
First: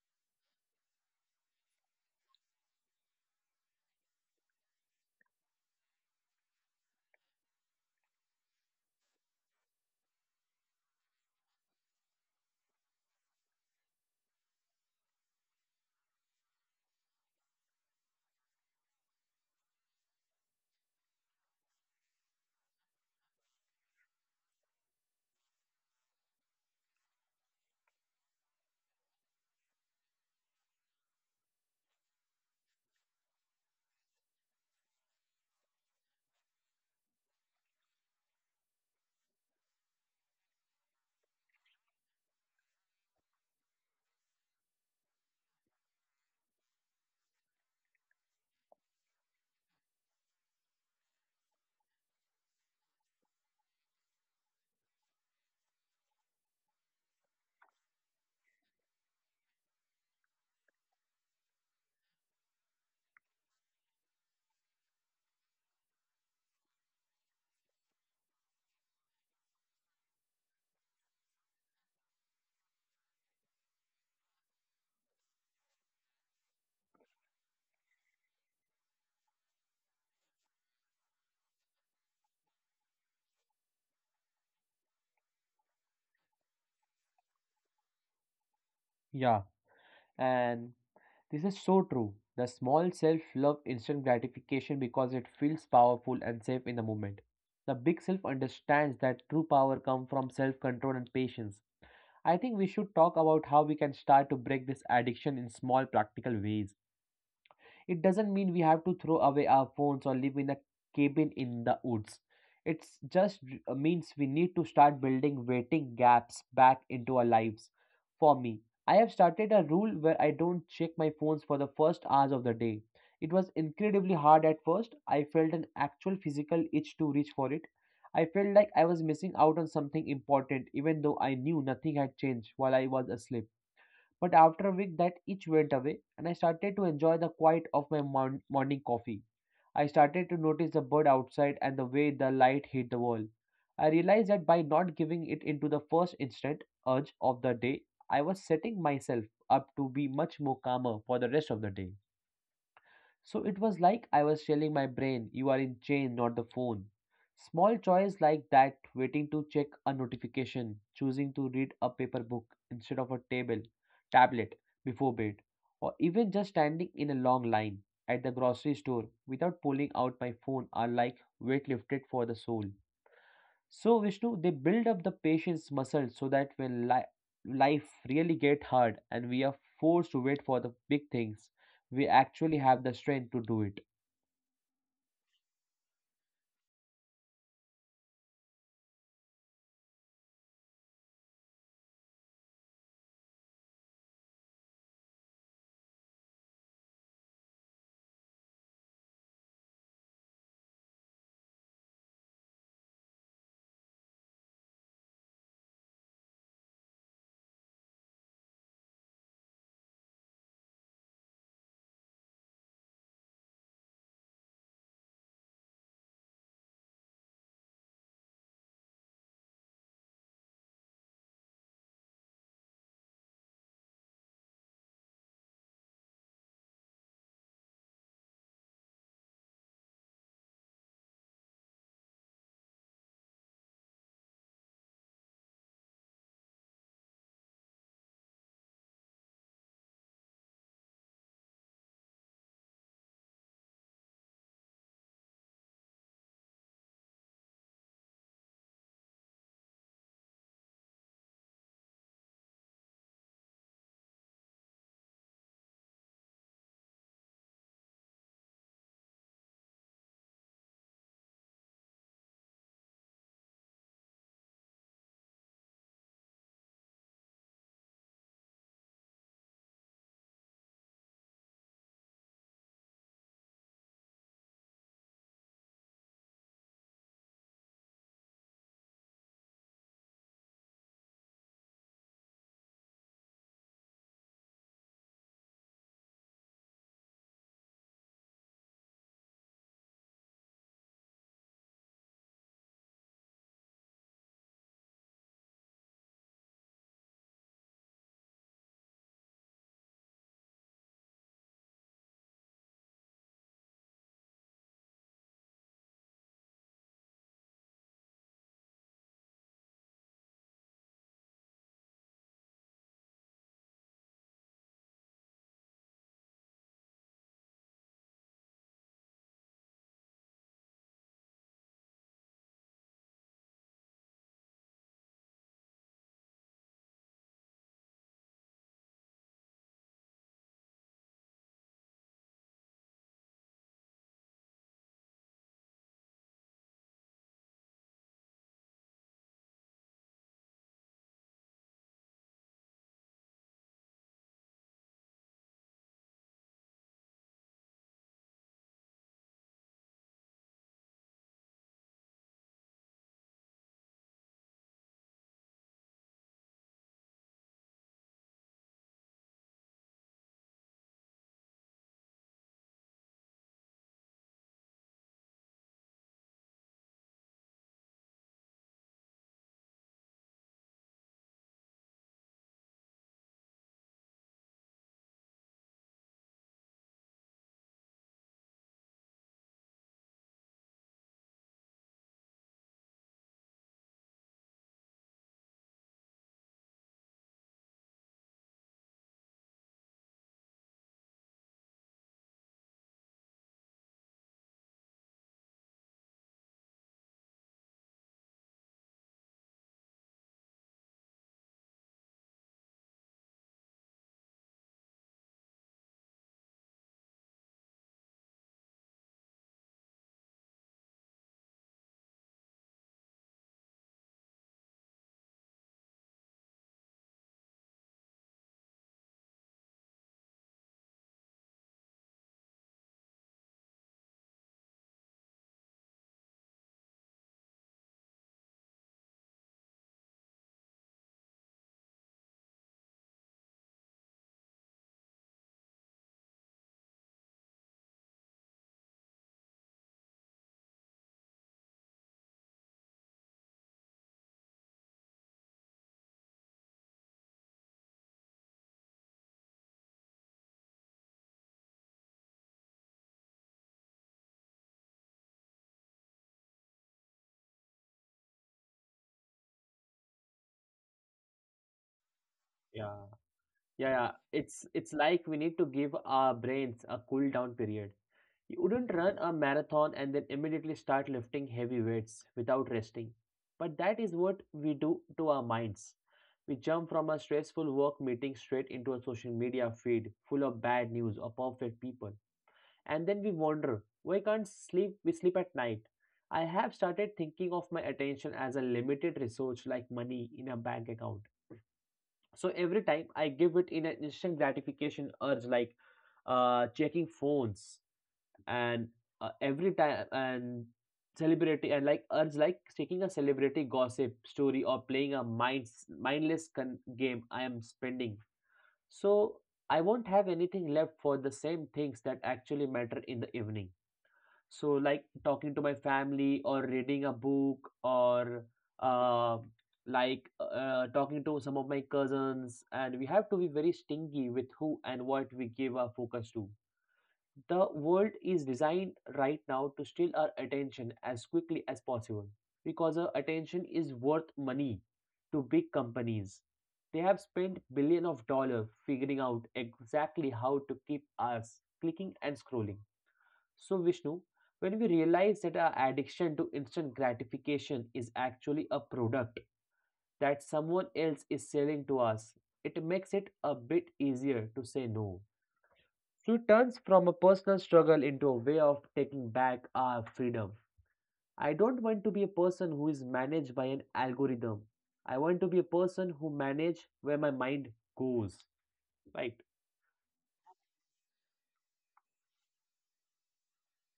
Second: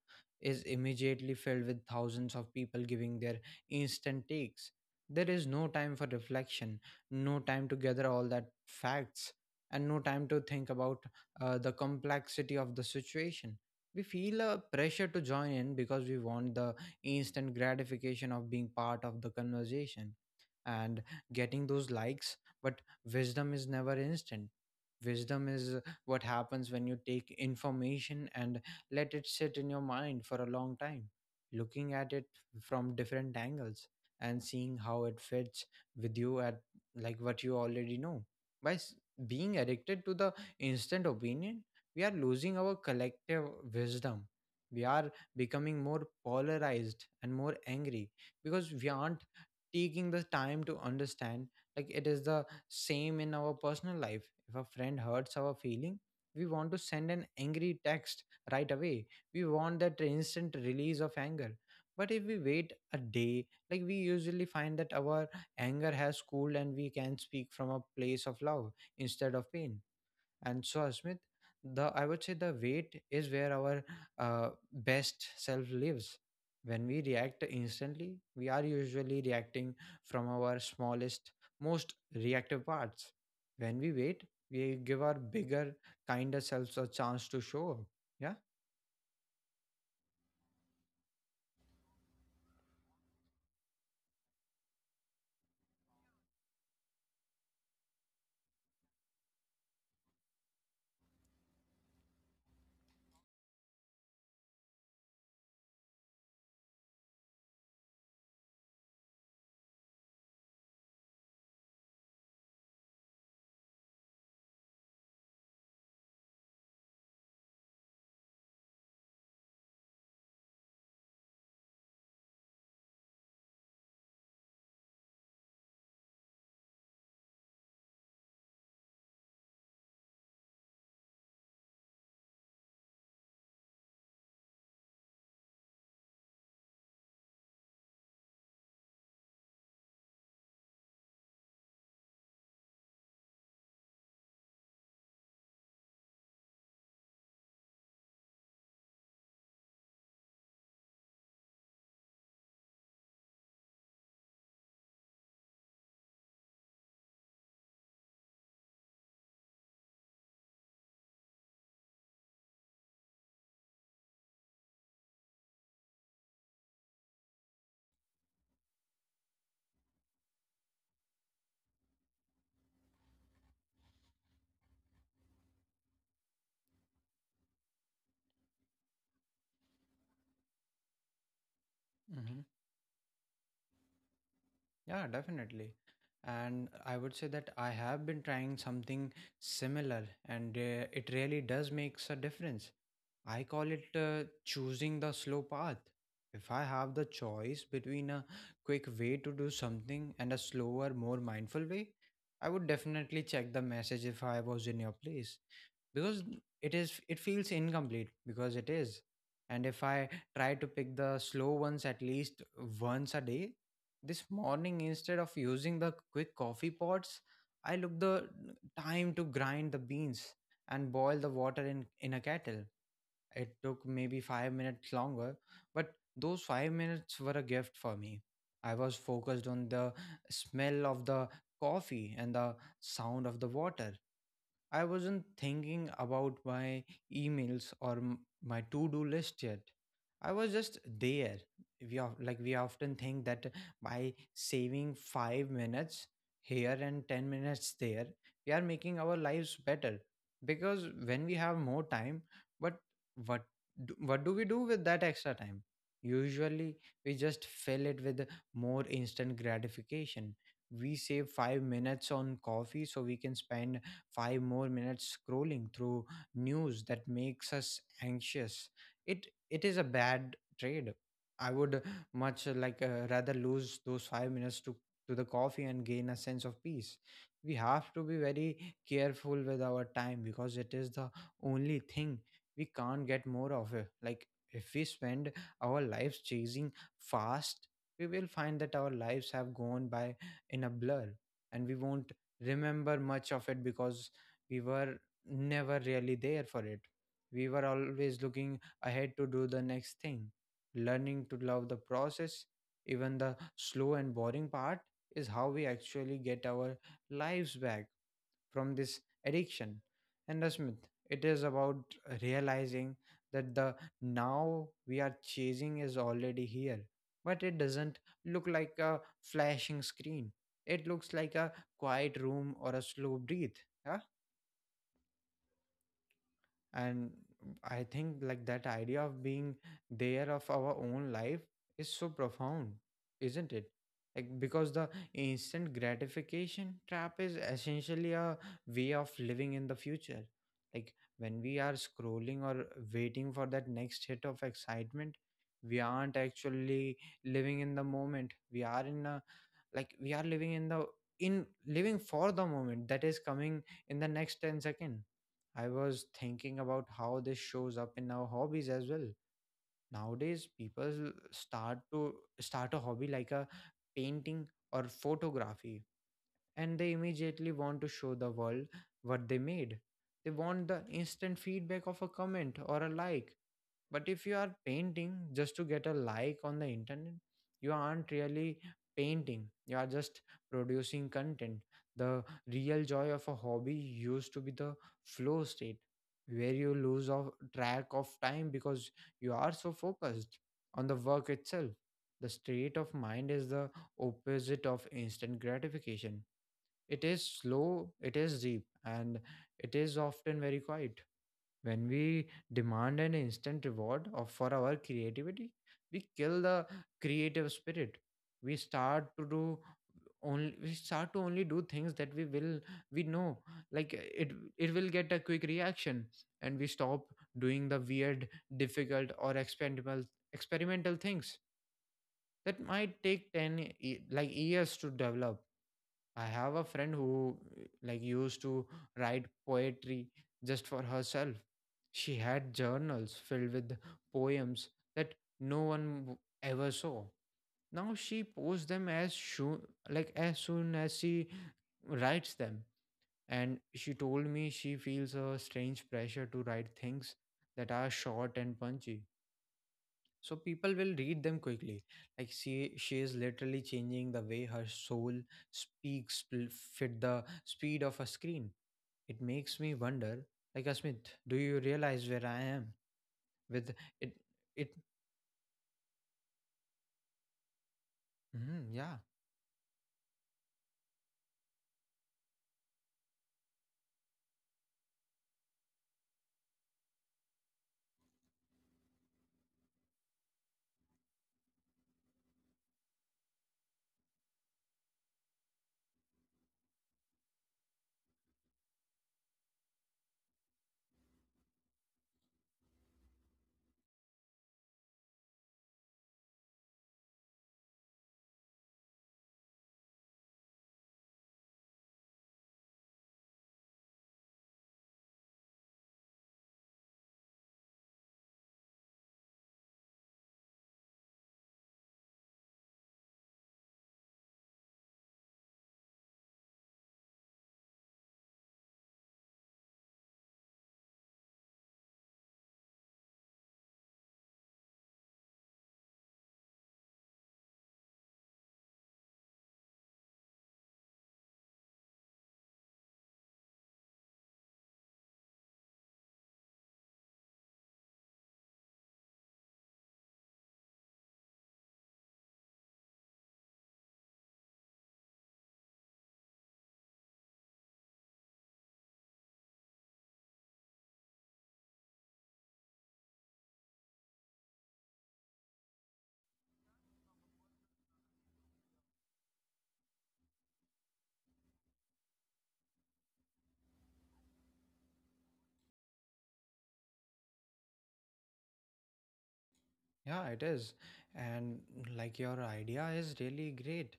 is immediately filled with thousands of people giving their instant takes. There is no time for reflection, no time to gather all that facts, and no time to think about the complexity of the situation. We feel a pressure to join in because we want the instant gratification of being part of the conversation and getting those likes. But wisdom is never instant. Wisdom is what happens when you take information and let it sit in your mind for a long time, looking at it from different angles and seeing how it fits with you at like what you already know. By s- being addicted to the instant opinion, we are losing our collective wisdom. We are becoming more polarized and more angry because we aren't taking the time to understand. Like it is the same in our personal life. If a friend hurts our feeling, we want to send an angry text right away. We want that instant release of anger, but if we wait a day, like we usually find that our anger has cooled and we can speak from a place of love instead of pain. And so, Asmit, the I would say the weight is where our best self lives. When we react instantly, we are usually reacting from our smallest, most reactive parts. When we wait, we give our bigger, kinder selves a chance to show up. Yeah.
Yeah, and this is so true. The small self love instant gratification because it feels powerful and safe in the moment. The big self understands that true power comes from self control and patience. I think we should talk about how we can start to break this addiction in small, practical ways. It doesn't mean we have to throw away our phones or live in a cabin in the woods. It just means we need to start building waiting gaps back into our lives. For me, I have started a rule where I don't check my phones for the first hours of the day. It was incredibly hard at first. I felt an actual physical itch to reach for it. I felt like I was missing out on something important, even though I knew nothing had changed while I was asleep. But after a week, that itch went away, and I started to enjoy the quiet of my morning coffee. I started to notice the bird outside and the way the light hit the wall. I realized that by not giving it into the first instant urge of the day, I was setting myself up to be much more calmer for the rest of the day. So it was like I was telling my brain, you are in chain, not the phone. Small choice like that, waiting to check a notification, choosing to read a paper book instead of a tablet before bed, or even just standing in a long line at the grocery store without pulling out my phone are like weight lifted for the soul. So Vishnu, they build up the patience muscle so that when life really get hard and we are forced to wait for the big things, we
hmm
actually have the strength to do it.
Yeah, definitely. And I would say that I have been trying something similar, and it really does makes a difference. I call it choosing the slow path. If I have the choice between a quick way to do something and a slower, more mindful way, I would definitely check the message if I was in your place because it is, it feels incomplete because it is. And if I try to pick the slow ones at least once a day, this morning instead of using the quick coffee pots, I look the time to grind the beans and boil the water in a kettle. It took maybe 5 minutes longer, but those 5 minutes were a gift for me. I was focused on the smell of the coffee and the sound of the water. I wasn't thinking about my emails or my to-do list yet. I was just there. We of like We often think that by saving 5 minutes here and 10 minutes there, we are making our lives better because when we have more time, but what what do we do with that extra time? Usually, we just fill it with more instant gratification. We save 5 minutes on coffee so we can spend 5 more minutes scrolling through news that makes us anxious. It is a bad trade. I would much rather lose those 5 minutes to the coffee and gain a sense of peace. We have to be very careful with our time because it is the only thing we can't get more of. It. Like if we spend our lives chasing fast, we will find that our lives have gone by in a blur and we won't remember much of it because we were never really there for it. We were always looking ahead to do the next thing. Learning to love the process, even the slow and boring part, is how we actually get our lives back from this addiction. And, Asmit, it is about realizing that the now we are chasing is already here, but it doesn't look like a flashing screen. It looks like a quiet room or a slow breathe. And I think like that idea of being there of our own life is so profound, isn't it? Like because the instant gratification trap is essentially a way of living in the future. Like when we are scrolling or waiting for that next hit of excitement, we aren't actually living in the moment. We are in a like we are living in the in living for the moment that is coming in the next 10 second. I was thinking about how this shows up in our hobbies as well. Nowadays people start a hobby like a painting or photography and they immediately want to show the world what they made. They want the instant feedback of a comment or a like. But if you are painting just to get a like on the internet, you aren't really painting. You are just producing content. The real joy of a hobby used to be the flow state where you lose of track of time because you are so focused on the work itself. The state of mind is the opposite of instant gratification. It is slow, it is deep, and it is often very quiet. When we demand an instant reward for our creativity, we kill the creative spirit. We start to do we start to only do things that we know like uh, it it will get a quick reaction. And we stop doing the weird, difficult, or experimental things that might take 10 years to develop. I have a friend who used to write poetry just for herself. She had journals filled with poems that no one w- ever saw. Now she posts them as soon as she writes them. And she told me she feels a strange pressure to write things that are short and punchy so people will read them quickly. Like she is literally changing the way her soul speaks fit the speed of a screen. It makes me wonder, like, Asmit, do you realize where I am
Yeah,
with
yeah, yeah.
it
It's
it
it's like we need to give our brains a cool down period. You
Mhm,
wouldn't
yeah.
run a marathon and then immediately start lifting heavy weights without resting. But that is what we do to our minds. We jump from a stressful work meeting straight into a social media feed full of bad news or perfect people. And then we wander. We can't sleep, we sleep at night. I have started thinking of my attention as a limited resource like money in a bank account. So every time I give it in an instant gratification urge, like checking phones, and every time and celebrity and like urge like taking a celebrity gossip story or playing a mindless game, I am spending, so I won't have anything left for the same things that actually matter in the evening. So, like talking to my family or reading a book or uh, like talking to some of my cousins, and we have to be very stingy with who and what we give our focus to. The world is designed right now to steal our attention as quickly as possible because our attention is worth money to big companies. They have spent billion of dollars figuring out exactly how to keep us clicking and scrolling. So, Vishnu, when we realize that our addiction to instant gratification is actually a product that someone else is selling to us, it makes it a bit easier to say no. So, it turns from a personal struggle into a way of taking back our freedom. I don't want to be a person who is managed by an algorithm. I want to be a person who manage where my mind goes. Right?
Yeah, it is. And like your idea is really great.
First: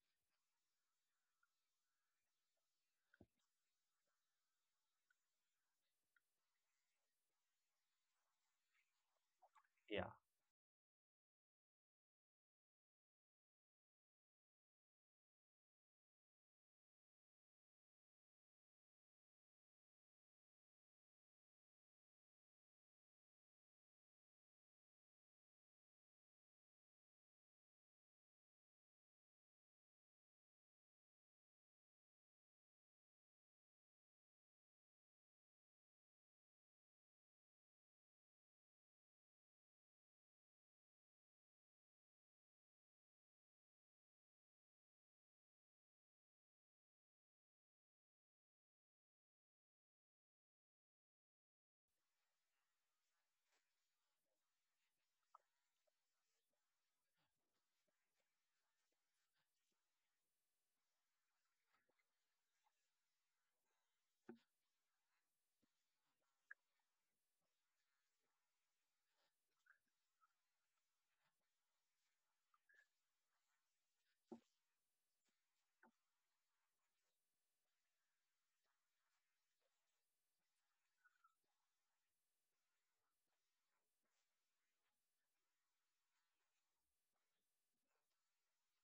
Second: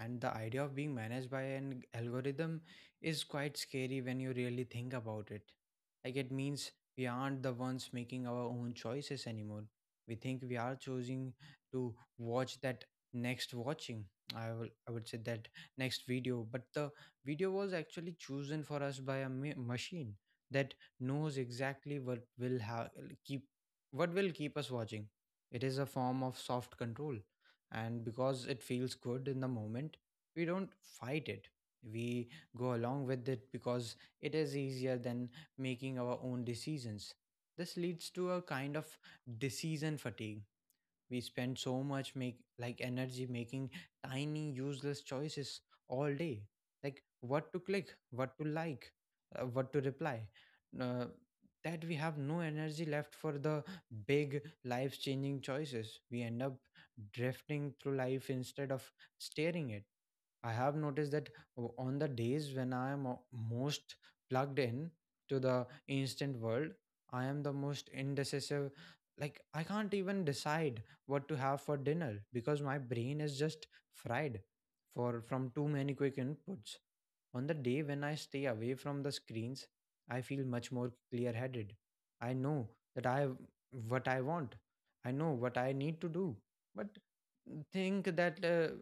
And the idea of being managed by an algorithm is quite scary when you really think about it. Like it means we aren't the ones making our own choices anymore.
Yeah.
We think we are choosing to watch that next watching. I will, I would say that next video, but the video was actually chosen for us by a machine that knows exactly what keep will keep us watching. It is a form of soft control. And because it feels good in the moment, we don't fight it. We go along with it because it is easier than making our own decisions. This leads to a kind of decision fatigue. We spend so much make like energy making tiny useless choices all day. Like what to click, what to like, what to reply. Uh, that we have no energy left for the big life changing choices. We end up drifting through life instead of steering it. I have noticed that on the days when I am most plugged in to the instant world, I am the most indecisive. Like, I can't even decide what to have for dinner because my brain is just fried for from too many quick inputs. On the day when I stay away from the screens, I feel much more clear-headed. I know that I what I want. I know what I need to do. But think that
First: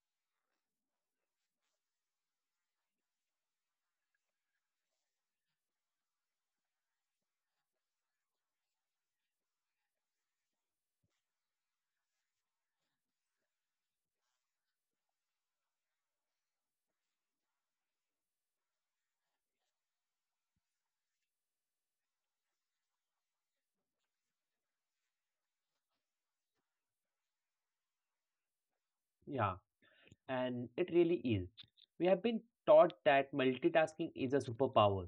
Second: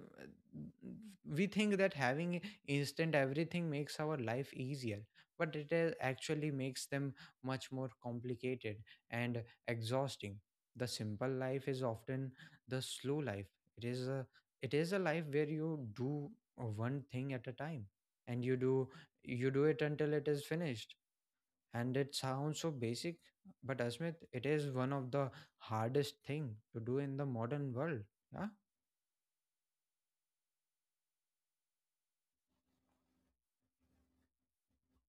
we think that having instant everything makes our life easier but it is actually makes them much more complicated and exhausting the simple life is often the slow life it is a it is a life where you do one thing at a time and you do it until it is finished and it sounds so basic but asmit it is one of the hardest thing to do in the modern world. Yeah.
Yeah, and it really is. We have been taught that multitasking is a superpower,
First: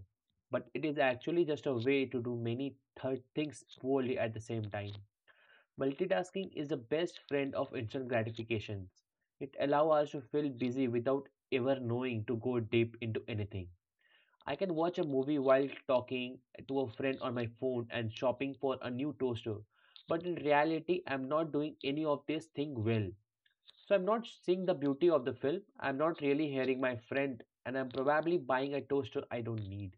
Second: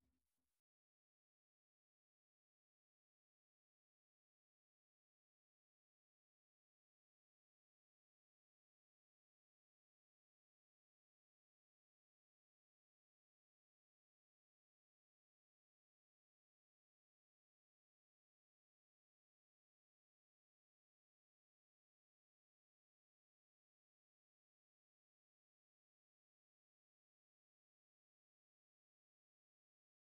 but it is actually just a way to do many third things poorly at the same time. Multitasking is the best friend of instant gratifications. It allows us to feel busy without ever knowing to go deep into anything. I can watch a movie while talking to a friend on my phone and shopping for a new toaster, but in reality, I'm not doing any of this thing well. So I'm not seeing the beauty of the film. I'm not really hearing my friend, and I'm probably buying a toaster I don't need.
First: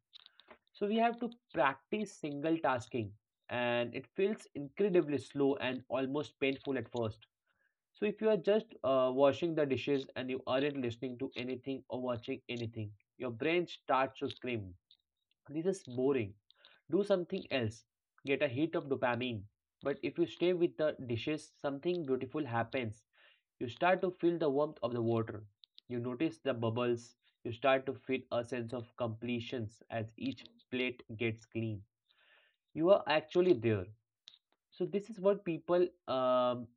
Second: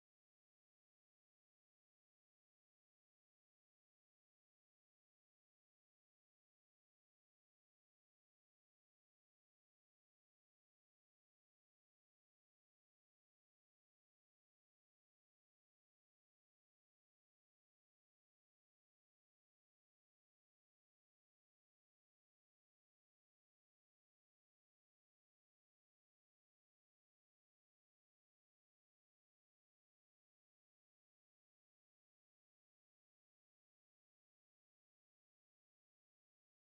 So we have to practice single tasking, and it feels incredibly slow and almost painful at first. So if you are just washing the dishes and you aren't listening to anything or watching anything, your brain starts to scream, "This is boring. Do something else. Get a hit of dopamine." But if you stay with the dishes, something beautiful happens. You start to feel the warmth of the water. You notice the bubbles. You start to feel a sense of completion as each plate gets clean. You are actually there. So, this is what people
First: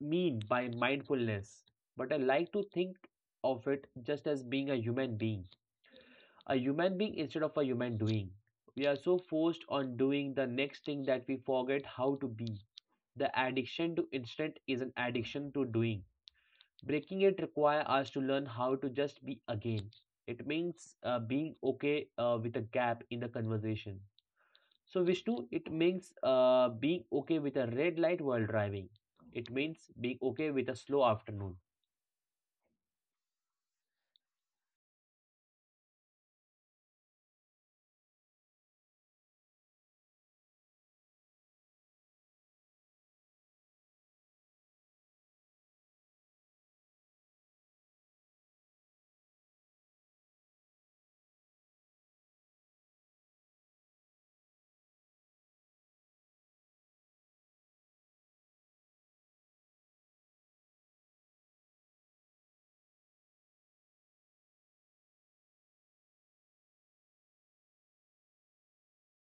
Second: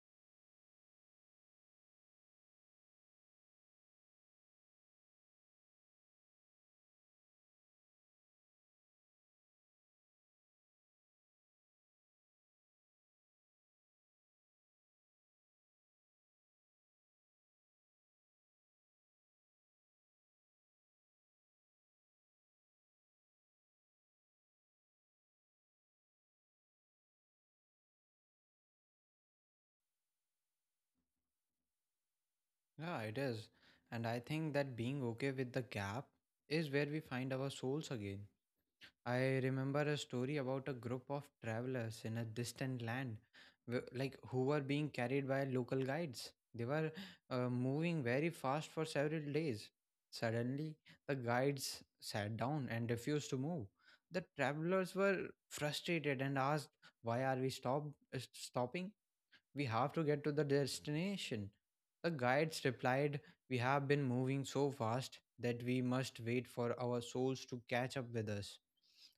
mean by mindfulness. But I like to think of it just as being a human being. A human being instead of a human doing. We are so forced on doing the next thing that we forget how to be. The addiction to instant is an addiction to doing. Breaking it require us to learn how to just be again. It means being okay with a gap in the conversation. So Vishnu, it means being okay with a red light while driving. It means being okay with a slow afternoon.
Yeah, it is. And I think that being okay with the gap is where we find our souls again. I remember a story about a group of travelers in a distant land, who were being carried by local guides. They were moving very fast for several days. Suddenly, the guides sat down and refused to move. The travelers were frustrated and asked, "Why are we stopping? We have to get to the destination." The guides replied, "We have been moving so fast that we must wait for our souls to catch up with us."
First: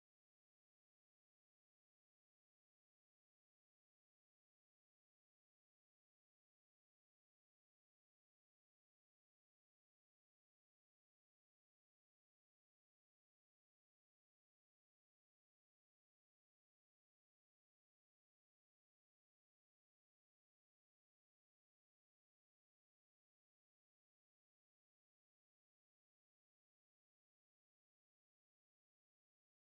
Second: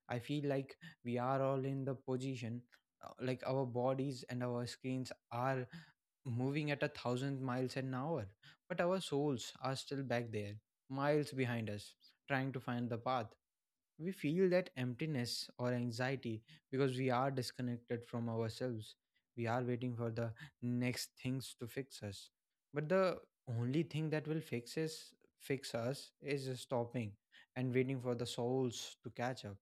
I feel like we are all in the position, our bodies and our screens are moving at 1,000 miles an hour, but our souls are still back there, miles behind us, trying to find the path. We feel that emptiness or anxiety because we are disconnected from ourselves. We are waiting for the next things to fix us. But the only thing that will fix us is stopping and waiting for the souls to catch up.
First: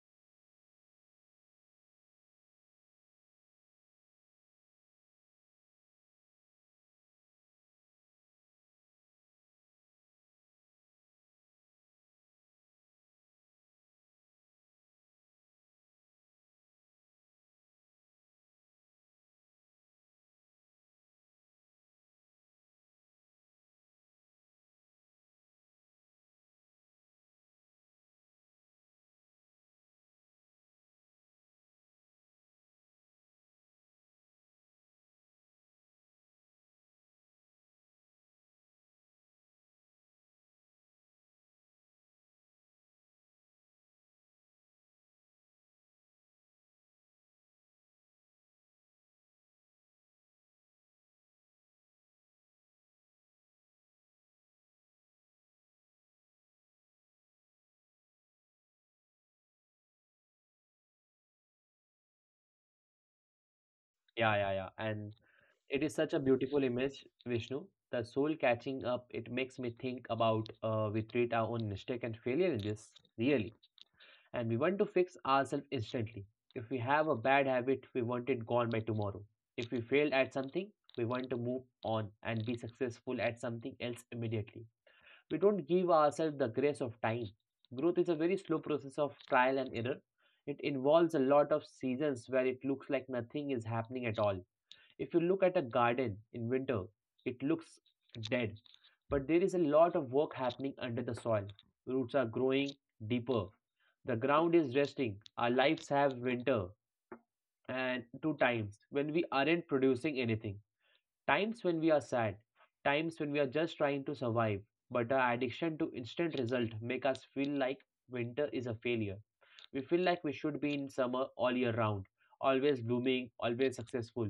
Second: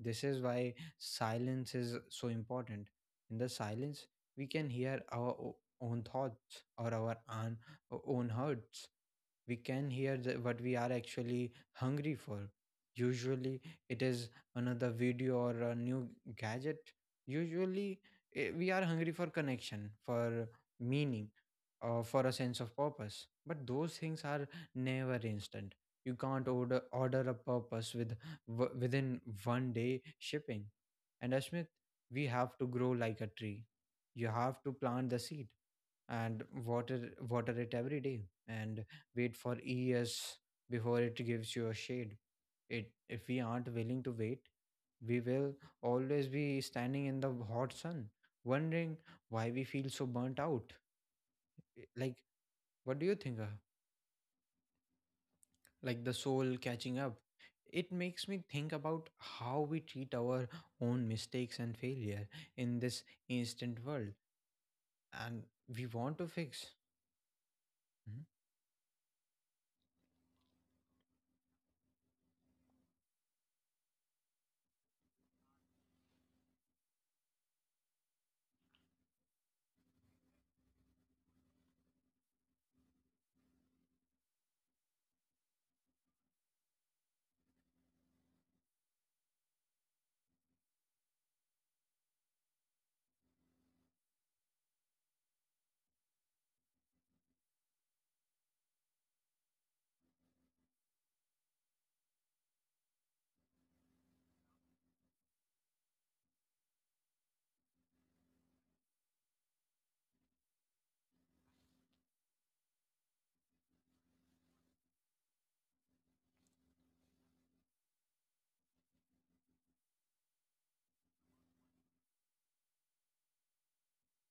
This is why silence is so important. In the silence, we can hear own thoughts or own hurts. We can hear what we are actually hungry for. Usually, it is another video or a new gadget. Usually, we are hungry for connection, for meaning, or for a sense of purpose. But those things are never instant. You can't order a purpose with within one day shipping. And Ashmit, we have to grow like a tree. You have to plant the seed and water it every day and wait for years before it gives you a shade. It if we aren't willing to wait we will always be standing in the hot sun wondering why we feel so burnt out. I- like what do you think like the soul catching up? It makes me think about how we treat our own mistakes and failure in this instant world
Yeah, yeah, yeah. And
and
it
we
is such a
want to
beautiful
fix.
image, Vishnu. The
Hmm?
soul catching up. It makes me think about we treat our own mistake and failure in this really. And we want to fix ourselves instantly. If we have a bad habit, we want it gone by tomorrow. If we failed at something, we want to move on and be successful at something else immediately. We don't give ourselves the grace of time. Growth is a very slow process of trial and error. It involves a lot of seasons where it looks like nothing is happening at all. If you look at a garden in winter, it looks dead, but there is a lot of work happening under the soil. Roots are growing deeper. The ground is resting. Our lives have winter and two times when we aren't producing anything. Times when we are sad, times when we are just trying to survive, but our addiction to instant result make us feel like winter is a failure. We feel like we should be in summer all year round, always blooming, always successful.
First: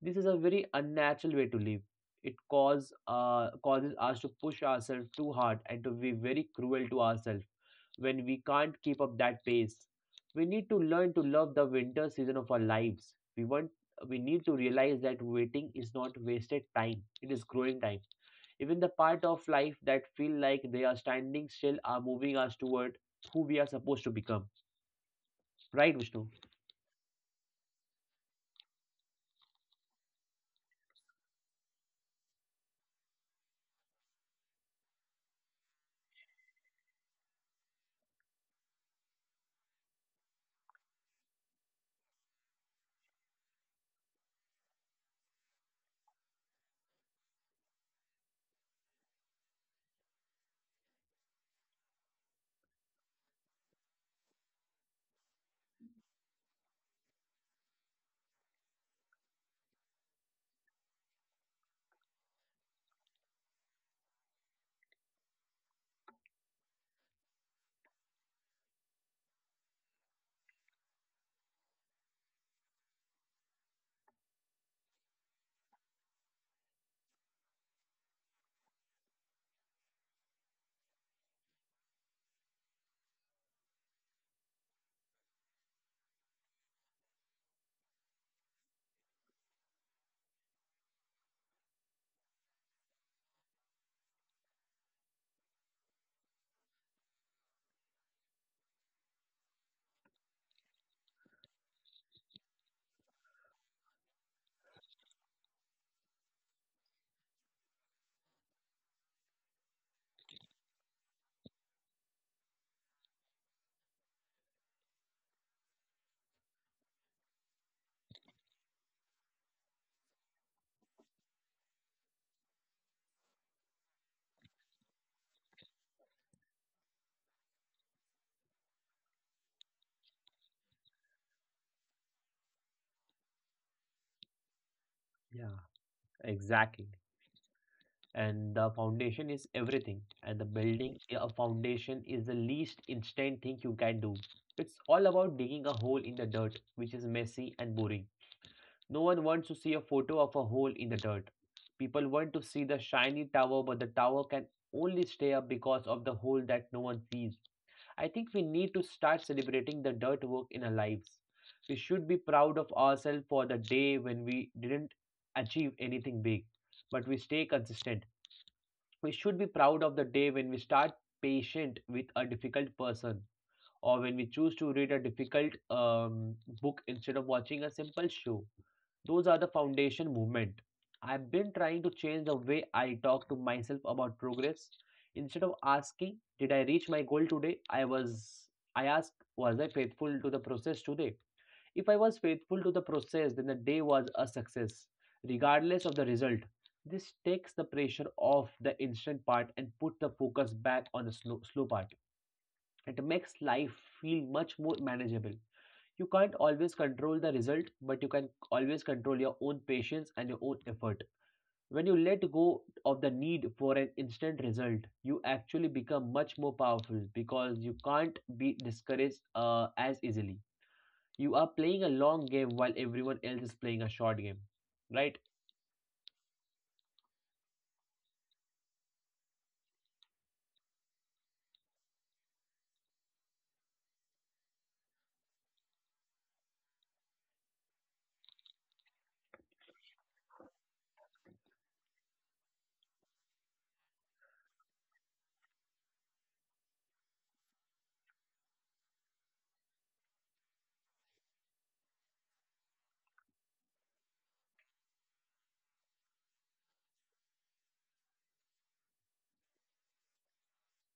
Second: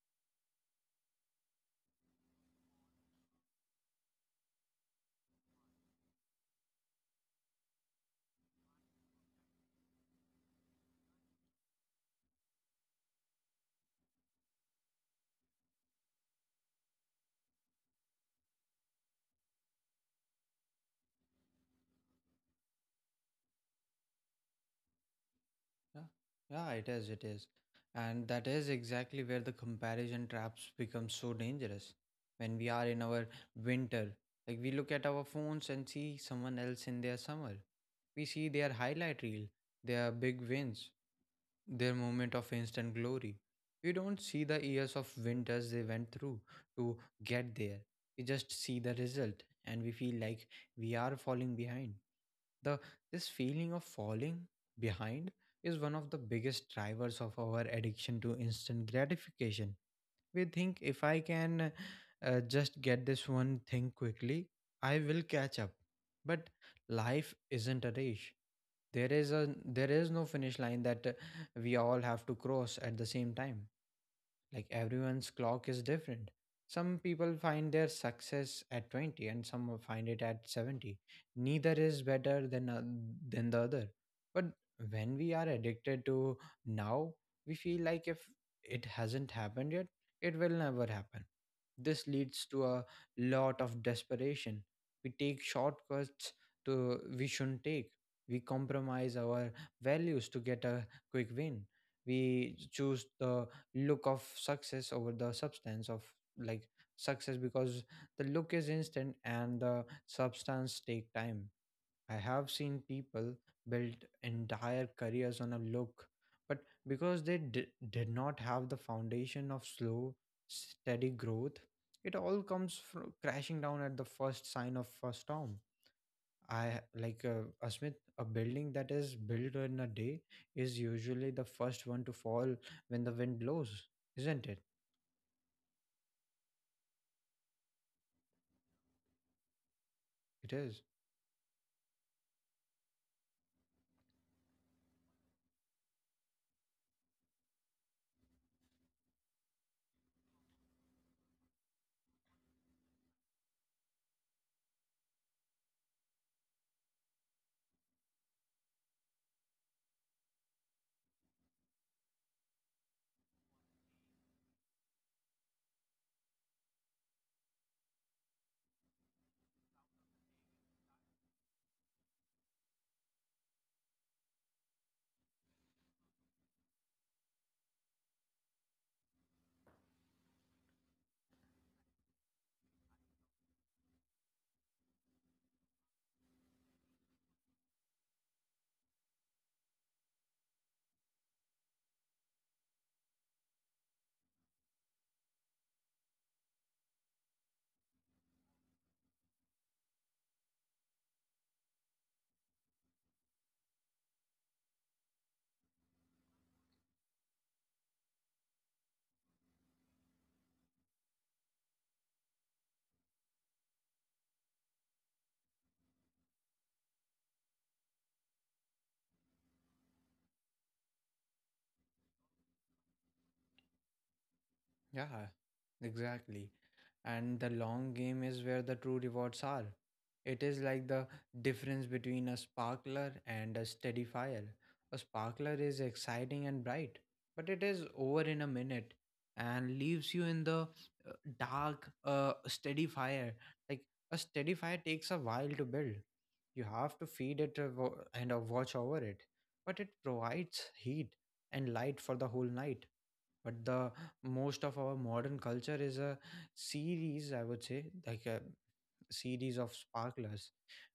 This is a very unnatural way to live. It causes us to push ourselves too hard and to be very cruel to ourselves when we can't keep up that pace. We need to learn to love the winter season of our lives. We need to realize that waiting is not wasted time, it is growing time. Even the part of life that feel like they are standing still are moving us toward who we are supposed to become. Right,
Yeah,
Vishnu?
yeah, it is, it is. And that is exactly where the comparison traps become so dangerous. When we are in our winter, we look at our phones and see someone else in their summer. We see their highlight reel, their big wins, their moment of instant glory. We don't see the years of winters they went through to get there. We just see the result and we feel like we are falling behind. The This feeling of falling behind is one of the biggest drivers of our addiction to instant gratification. We think if I can just get this one thing quickly I will catch up, but life isn't a race. There is no finish line that we all have to cross at the same time. Like everyone's clock is different. Some people find their success at 20 and some will find it at 70. Neither is better than the other. But when we are addicted to now, we feel like if it hasn't happened yet, it will never happen. This leads to a lot of desperation. We take shortcuts to we shouldn't take. We compromise our values to get a quick win. We choose the look of success over the substance of like success because the look is instant and the substance take time. I have seen people build entire careers on a look, but because they did not have the foundation of slow steady growth it all comes from crashing down at the first sign of a storm. I like Asmit, a building that is built in a day is usually the first one to fall when the wind blows, isn't it?
Yeah, exactly. And the foundation is everything, and the
It is.
building a foundation is the least instant thing you can do. It's all about digging a hole in the dirt, which is messy and boring. No one wants to see a photo of a hole in the dirt. People want to see the shiny tower, but the tower can only stay up because of the hole that no one sees. I think we need to start celebrating the dirt work in our lives. We should be proud of ourselves for the day when we didn't achieve anything big, but we stay consistent. We should be proud of the day when we start patient with a difficult person, or when we choose to read a difficult book instead of watching a simple show. Those are the foundation movement. I've been trying to change the way I talk to myself about progress. Instead of asking, did I reach my goal today? I asked, was I faithful to the process today? If I was faithful to the process, then the day was a success, regardless of the result. This takes the pressure off the instant part and put the focus back on the slow, slow part. It makes life feel much more manageable. You can't always control the result, but you can always control your own patience and your own effort. When you let go of the need for an instant result, you actually become much more powerful because you can't be discouraged as easily. You are playing a long game while everyone else is playing a short game, right?
Yeah, exactly. And the long game is where the true rewards are. It is like the difference between a sparkler and a steady fire. A sparkler is exciting and bright, but it is over in a minute and leaves you in the uh, dark. Steady fire. Like a steady fire takes a while to build. You have to feed it and watch over it, but it provides heat and light for the whole night. But the most of our modern culture is a series, I would say, like a series of sparklers.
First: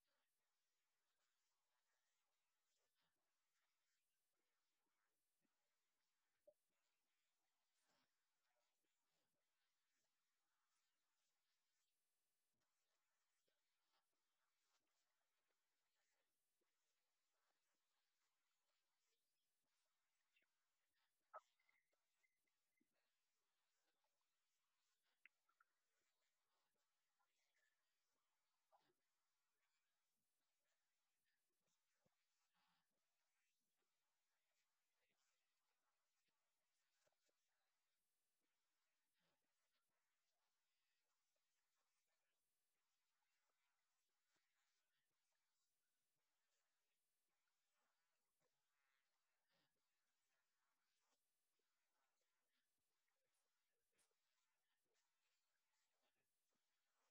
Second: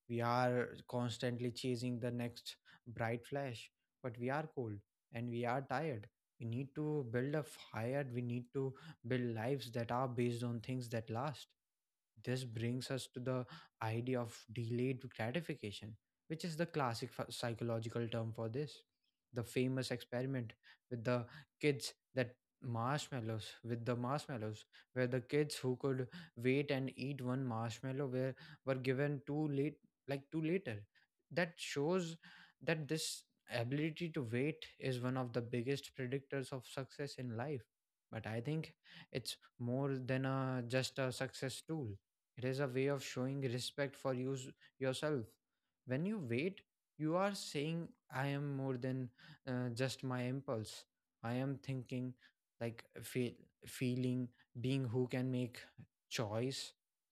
We are constantly chasing the next bright flash, but we are cold and we are tired. We need to build a fire, we need to build lives that are based on things that last. This brings us to the idea of delayed gratification, which is the classic psychological term for this. The famous experiment with the kids that marshmallows with the marshmallows where the kids who could wait and eat one marshmallow were given two la- like to later. That shows that this ability to wait is one of the biggest predictors of success in life. But I think it's more than a just a success tool. It is a way of showing respect for yourself. When you wait you are saying I am more than just my impulse. I am like feel, feeling being who can make choice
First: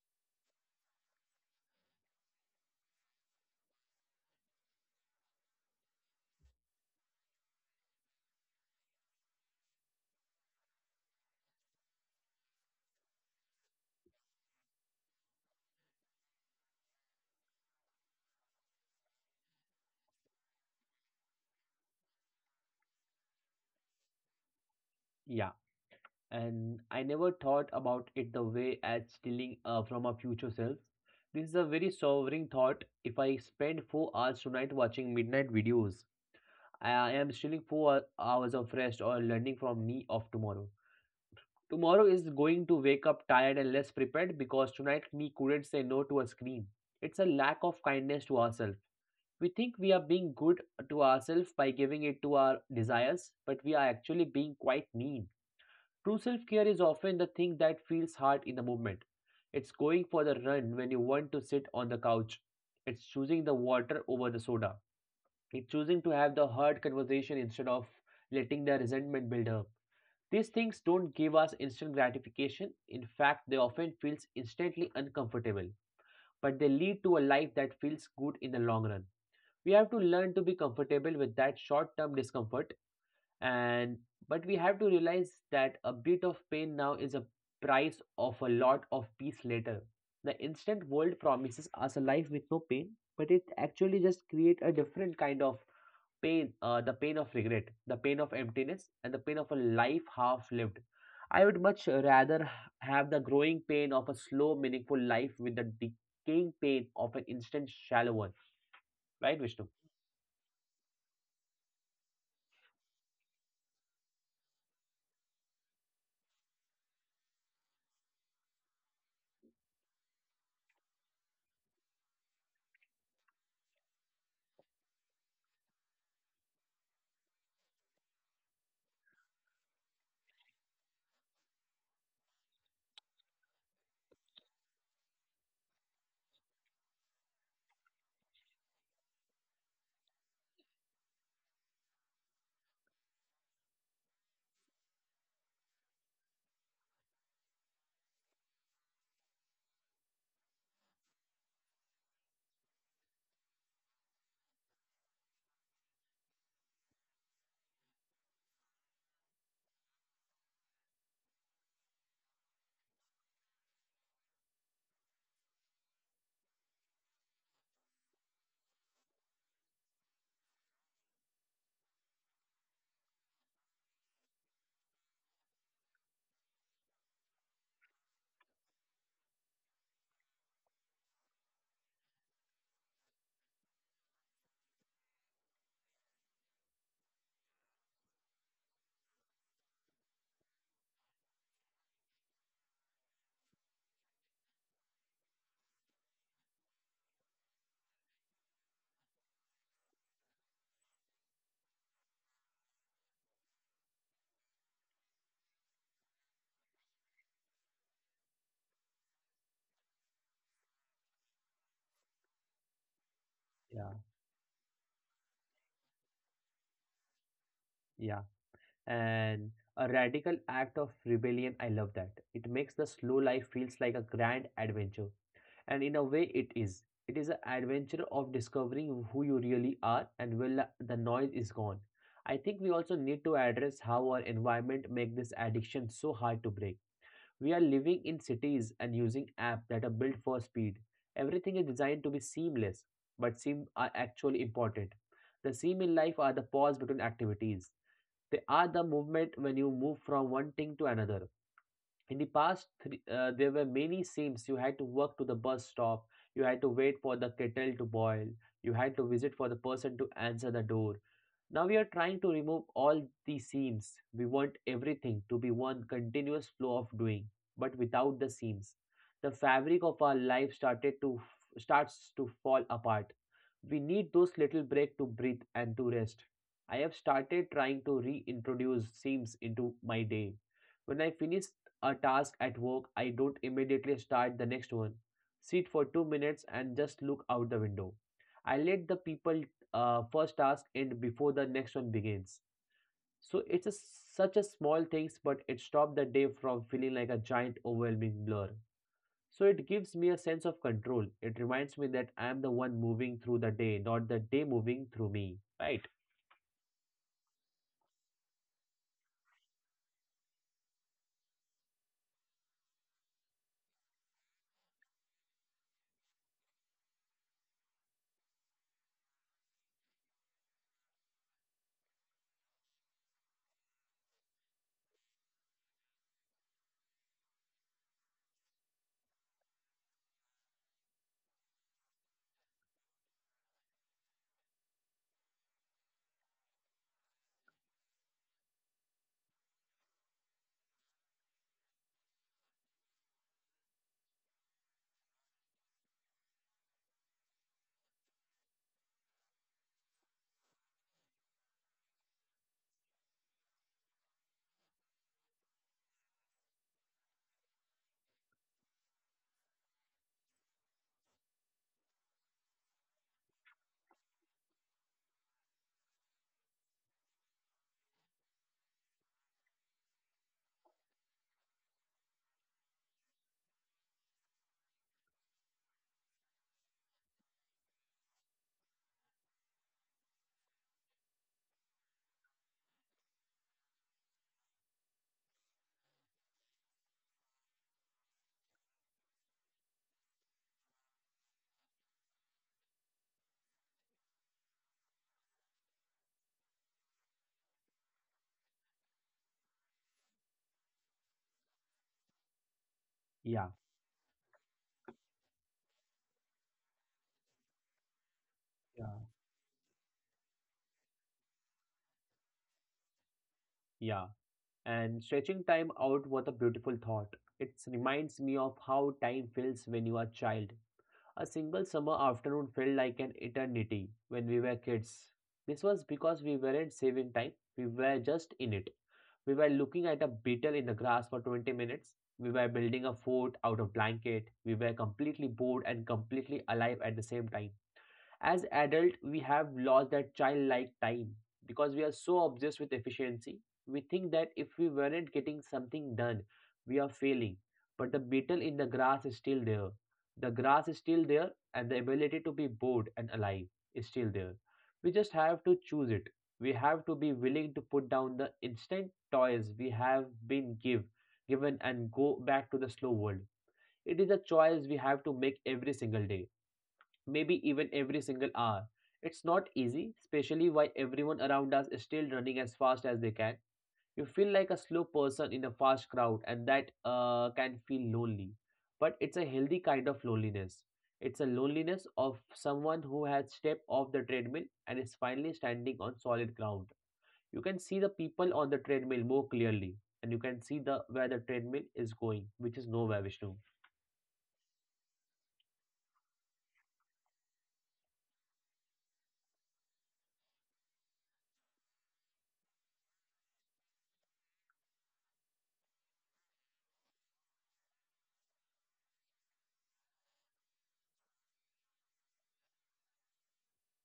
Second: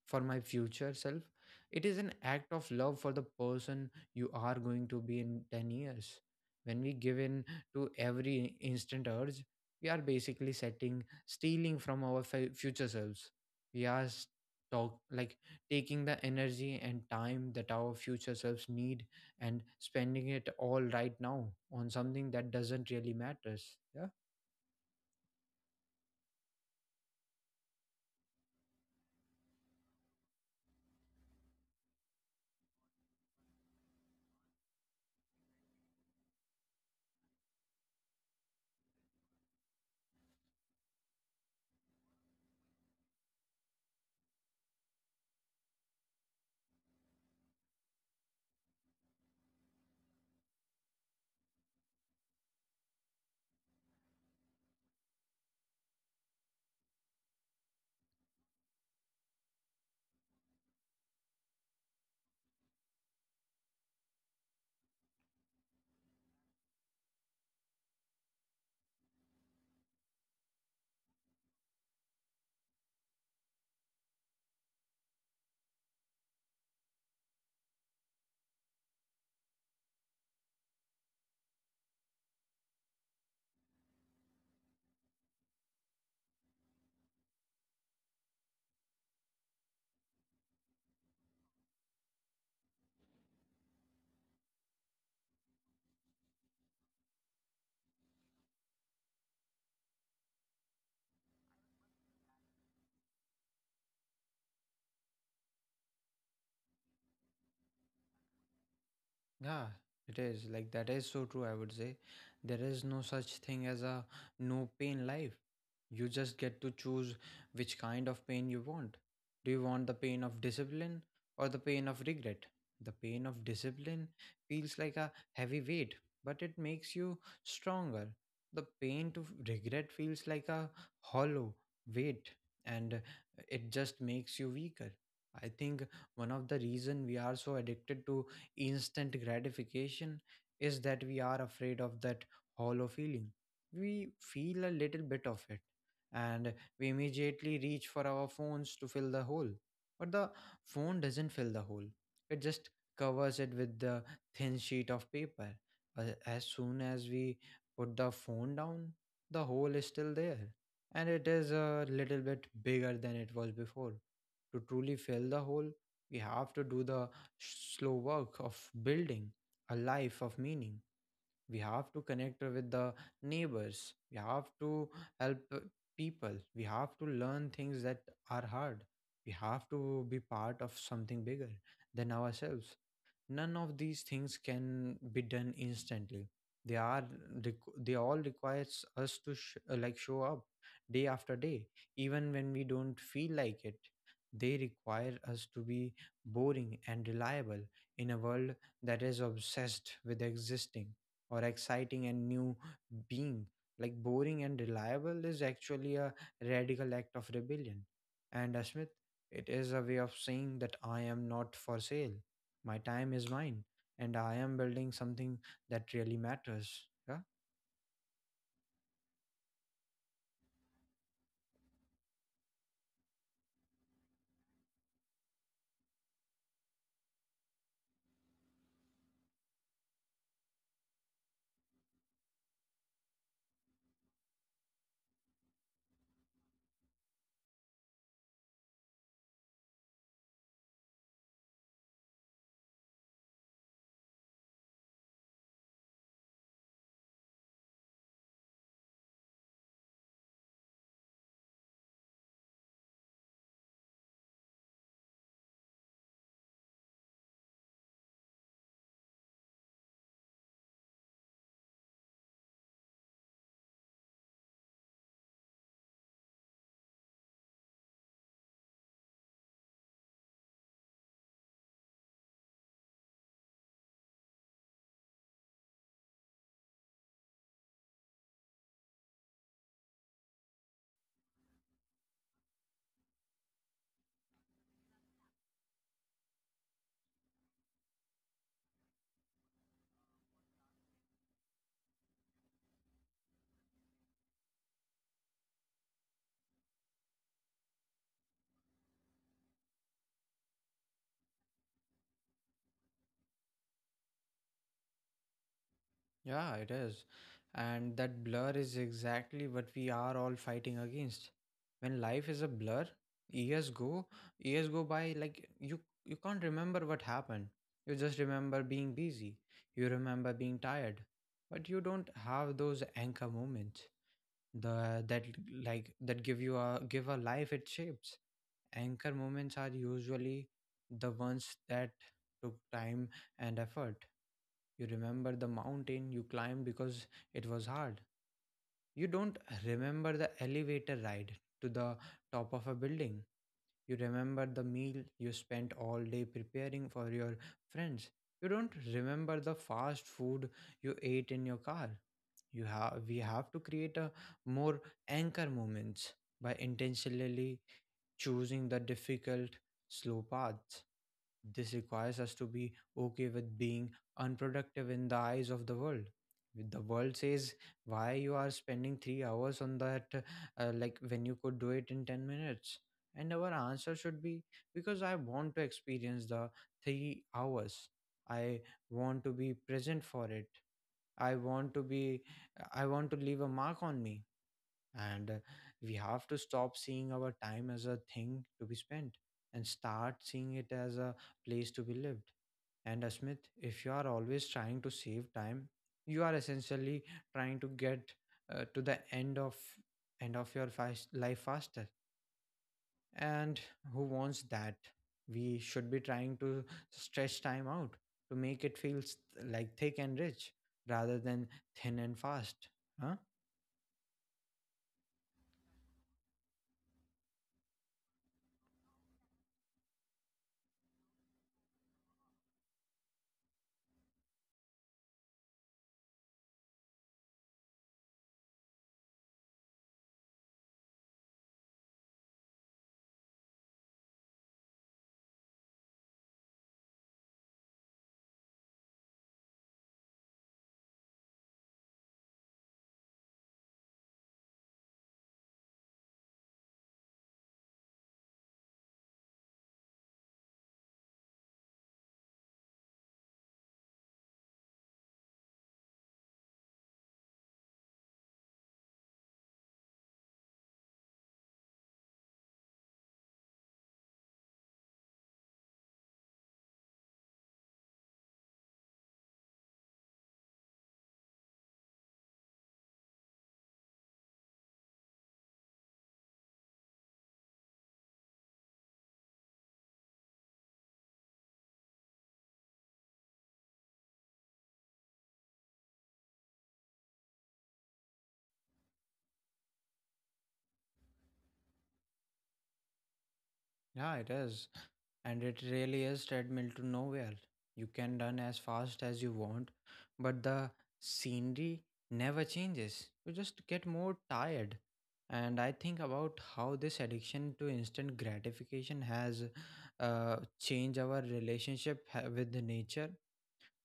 for my future self. It is an act of love for the person you are going to be in 10 years. When we give in to every instant urge, we are basically setting stealing from our future selves. We are s- talk like taking the energy and time that our future selves need and spending it all right now on something that doesn't really matters. Yeah.
Yeah. And I never thought about it the way as stealing from our future self. This is a very sobering thought. If I spend 4 hours tonight watching midnight videos, I am stealing hours of rest or learning from me of tomorrow. Tomorrow is going to wake up tired and less prepared because tonight me couldn't say no to a screen. It's a lack of kindness to ourselves. We think we are being good to ourselves by giving it to our desires, but we are actually being quite mean. True self care is often the thing that feels hard in the moment. It's going for the run when you want to sit on the couch. It's choosing the water over the soda. It's choosing to have the hard conversation instead of letting the resentment build up. These things don't give us instant gratification. In fact, they often feel instantly uncomfortable, but they lead to a life that feels good in the long run. We have to learn to be comfortable with that short-term discomfort, and but we have to realize that a bit of pain now is a price of a lot of peace later. The instant world promises us a life with no pain, but it actually just create a different kind of pain, the pain of regret, the pain of emptiness, and the pain of a life half lived. I would much rather have the growing pain of a slow meaningful life with the decaying pain of an instant shallow one. Right,
Yeah,
Vishnu?
it is. Like, that is so true, I would say. There is no such thing as a no pain life. You just get to choose which kind of pain you want. Do you want the pain of discipline or the pain of regret? The pain of discipline feels like a heavy weight, but it makes you stronger. The pain to regret feels like a hollow weight and it just makes you weaker. I think one of the reason we are so addicted to instant gratification is that we are afraid of that hollow feeling. We feel a little bit of it and we immediately reach for our phones to fill the hole. But the phone doesn't fill the hole, it just covers it with the thin sheet of paper. But as soon as we put the phone down, the hole is still there, and it is a little bit bigger than it was before. To truly fill the hole, we have to do the slow work of building a life of meaning. We have to connect with the neighbors, we have to help people, we have to learn things that are hard, we have to be part of something bigger than ourselves. None of these things can be done instantly. they are they all requires us to show up day after day even when we don't feel like it. They require us to be boring and reliable in a world that is obsessed with existing or exciting and new being. Boring and reliable is actually a radical act of rebellion. And Smith, it is a way of saying that I am not for sale. My time is mine,
Yeah.
and I am building something that really matters. Yeah?
Yeah, and a radical act of rebellion. I love that. It makes the slow life feels like a grand adventure, and in a way, it is. It is an adventure of discovering who you really are and when the noise is gone. I think we also need to address how our environment make this addiction so hard to break. We are living in cities and using apps that are built for speed. Everything is designed to be seamless, but seem are actually important. The seam in life are the pause between activities. They are the movement when you move from one thing to another. In the past, there were many seams. You had to walk to the bus stop. You had to wait for the kettle to boil. You had to visit for the person to answer the door. Now we are trying to remove all the seams. We want everything to be one continuous flow of doing, but without the seams. The fabric of our life started to starts to fall apart. We need those little break to breathe and to rest. I have started trying to reintroduce seams into my day. When I finish a task at work, I don't immediately start the next one. Sit for 2 minutes and just look out the window. I let the people first task end before the next one begins. So it's a, Such a small things, but it stopped the day from feeling like a giant overwhelming blur. So it gives me a sense of control. It reminds me that I am the one moving through the day, not the day moving through me. Right?
Yeah, it is. And that blur is exactly what we are all fighting against. When life is a blur, years go, years go by like you can't remember what happened. You just remember being busy. You remember being tired. But you don't have those anchor moments. The that like that give you a give a life its shapes. Anchor moments are usually the ones that took time and effort. You remember the mountain you climbed because it was hard. You don't remember the elevator ride to the top of a building. You remember the meal you spent all day preparing for your friends. You don't remember the fast food you ate in your car. You have We have to create a more anchor moments by intentionally choosing the difficult, slow paths. This requires us to be okay with being unproductive in the eyes of the world. If the world says why you are spending 3 hours on that, when you could do it in 10 minutes. And our answer should be because I want to experience the 3 hours. I want to be present for it. I want to be, I want to leave a mark on me and we have to stop seeing our time as a thing to be spent and start seeing it as a place to be lived and Smith, if you are always trying to save time, you are essentially trying to get to the end of your fast life faster,
Yeah.
and who wants that? We should be trying to stretch time out to make it
Yeah.
feels like thick and rich rather than thin and fast, huh?
Yeah, and stretching time out was a beautiful thought. It reminds me of how time feels when you are a child. A single summer afternoon felt like an eternity when we were kids. This was because we weren't saving time, we were just in it. We were looking at a beetle in the grass for 20 minutes. We were building a fort out of blanket. We were completely bored and completely alive at the same time. As adult, we have lost that childlike time because we are so obsessed with efficiency. We think that if we weren't getting something done, we are failing, but the beetle in the grass is still there. The grass is still there, and the ability to be bored and alive is still there. We just have to choose it. We have to be willing to put down the instant toys we have been given and go back to the slow world. It is a choice we have to make every single day, maybe even every single hour. It's not easy, especially while everyone around us is still running as fast as they can. You feel like a slow person in a fast crowd, and that can feel lonely. But it's a healthy kind of loneliness. It's a loneliness of someone who has stepped off the treadmill and is finally standing on solid ground. You can see the people on the treadmill more clearly, and you can see the where the treadmill is going, which is nowhere, Vishnu.
Yeah, it is. And it really is treadmill to nowhere. You can run as fast as you want, but the scenery never changes. You just get more tired. And I think about how this addiction to instant gratification has changed our relationship with the nature.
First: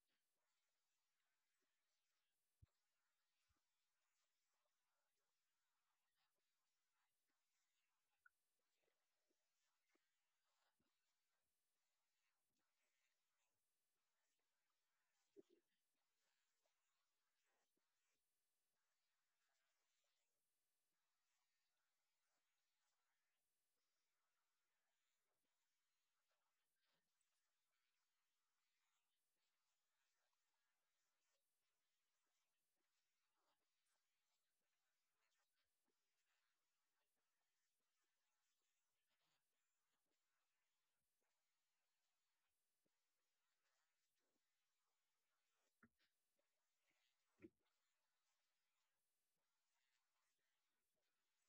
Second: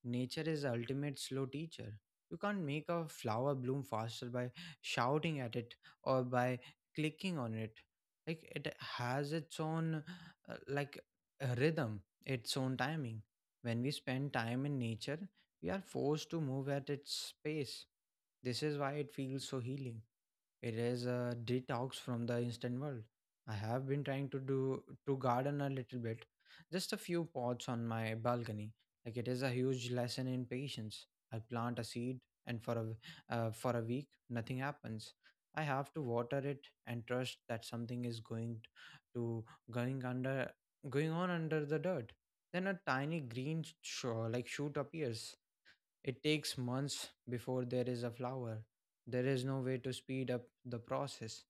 Nature is the ultimate slow teacher. You can't make a flower bloom faster by shouting at it or by clicking on it. Like, it has its own uh, like a rhythm, its own timing. When we spend time in nature, we are forced to move at its pace. This is why it feels so healing. It is a detox from the instant world. I have been trying to do to garden a little bit, just a few pots on my balcony. Like, it is a huge lesson in patience. I plant a seed, and for a week, nothing happens. I have to water it and trust that something is going t- to going under going on under the dirt. Then a tiny green shoot appears, it takes months before there is a flower. There is no way to speed up the process.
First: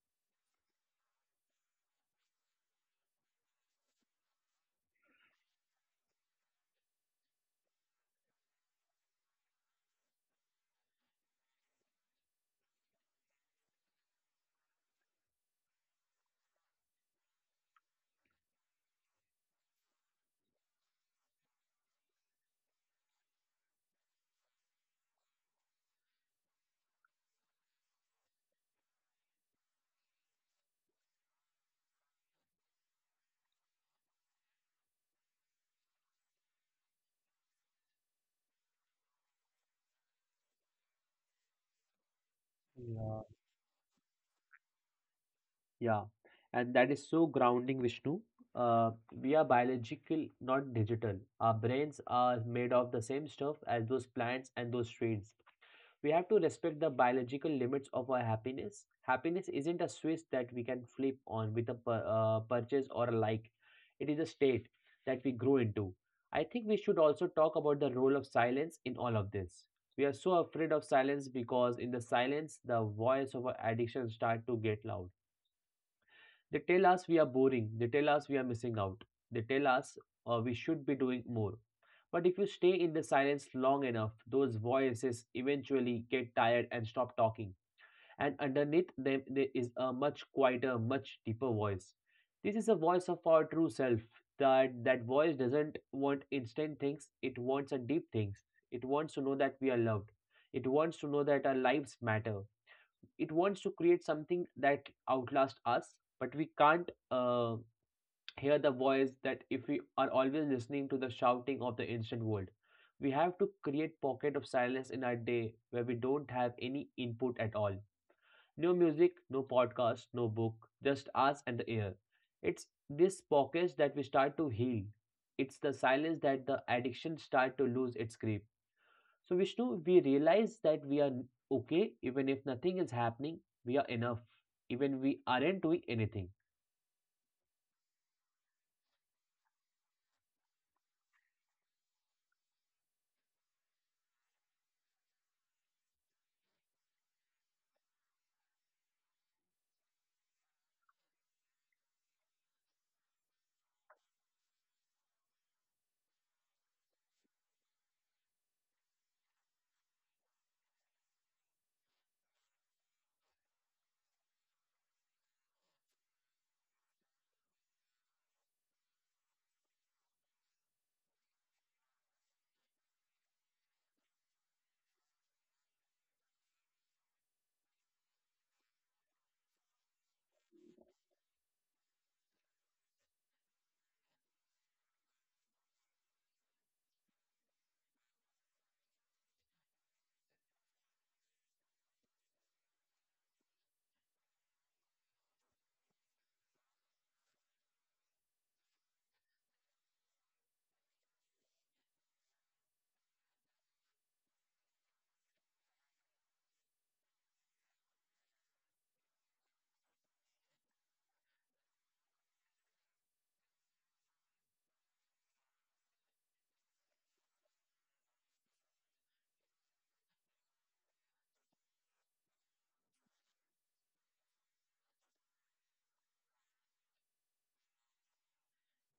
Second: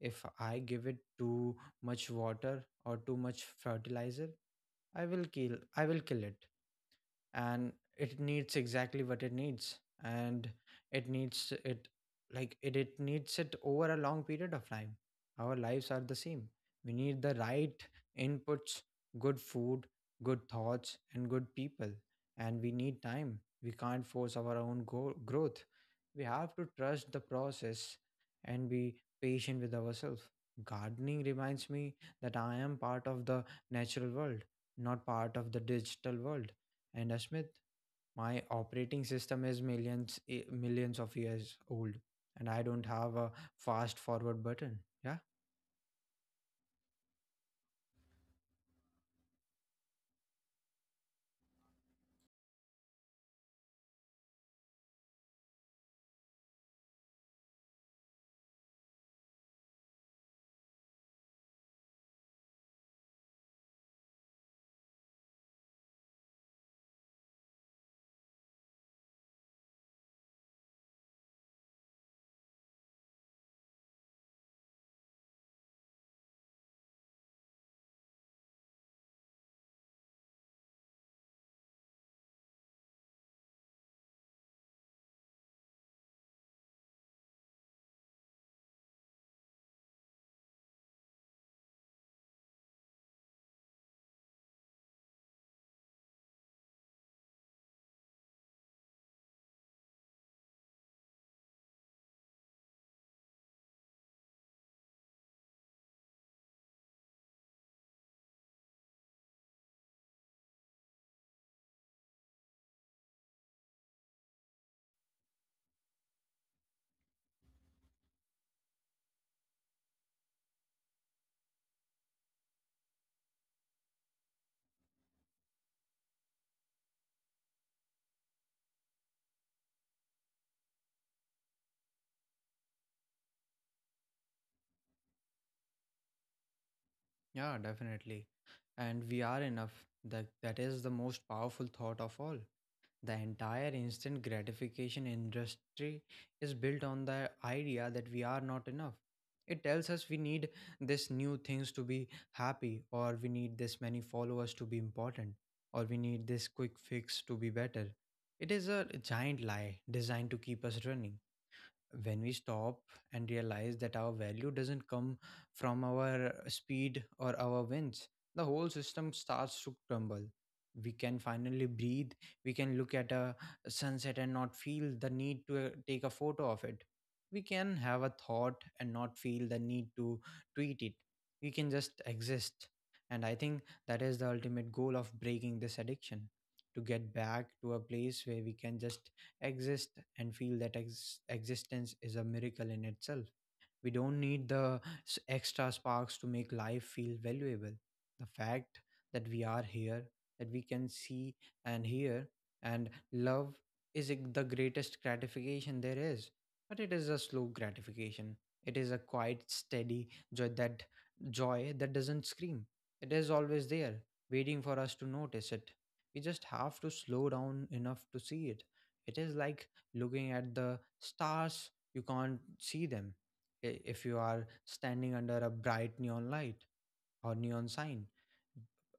If I give it too much water or too much fertilizer, I will kill it, and it needs exactly what it needs, and it needs it like it needs it over a long period of time. Our lives are the same. We need the right inputs, good food, good thoughts and good people, and we need time. We can't force our own growth. We have to trust the process and be patient with ourselves. Gardening reminds me that I am part of the natural world, not part of the digital world. And my operating system is millions of years old, and I don't have a fast forward button. Yeah,
Yeah, and that is so grounding, Vishnu. We are biological, not digital. Our brains are made of the same stuff as those plants and those trees. We have to respect the biological limits of our happiness. Happiness isn't a switch that we can flip on with a purchase or a like. It is a state that we grow into. I think we should also talk about the role of silence in all of this. We are so afraid of silence because in the silence, the voice of our addiction start to get loud. They tell us we are boring. They tell us we are missing out. They tell us we should be doing more. But if you stay in the silence long enough, those voices eventually get tired and stop talking. And underneath them, there is a much quieter, much deeper voice. This is a voice of our true self. That voice doesn't want instant things. It wants a deep things. It wants to know that we are loved. It wants to know that our lives matter. It wants to create something that outlasts us, but we can't hear the voice that if we are always listening to the shouting of the instant world. We have to create pocket of silence in our day where we don't have any input at all. No music, no podcast, no book, just us and the air. It's this pockets that we start to heal. It's the silence that the addiction start to lose its grip. So, Vishnu, we realize that we are okay even if nothing is happening, we are enough, even we aren't doing anything.
yeah, definitely. And we are enough. That is the most powerful thought of all. The entire instant gratification industry is built on the idea that we are not enough. It tells us we need this new things to be happy, or we need this many followers to be important, or we need this quick fix to be better. It is a giant lie designed to keep us running. When we stop and realize that our value doesn't come from our speed or our wins, the whole system starts to crumble. We can finally breathe. We can look at a sunset and not feel the need to take a photo of it. We can have a thought and not feel the need to tweet it. We can just exist. And I think that is the ultimate goal of breaking this addiction: to get back to a place where we can just exist and feel that existence is a miracle in itself. We don't need the extra sparks to make life feel valuable. The fact that we are here, that we can see and hear and love is the greatest gratification there is. But it is a slow gratification. It is a quiet, steady joy that joy that doesn't scream. It is always there, waiting for us to notice it. We just have to slow down enough to see it. It is like looking at the stars. You can't see them if you are standing under a bright neon light or neon sign.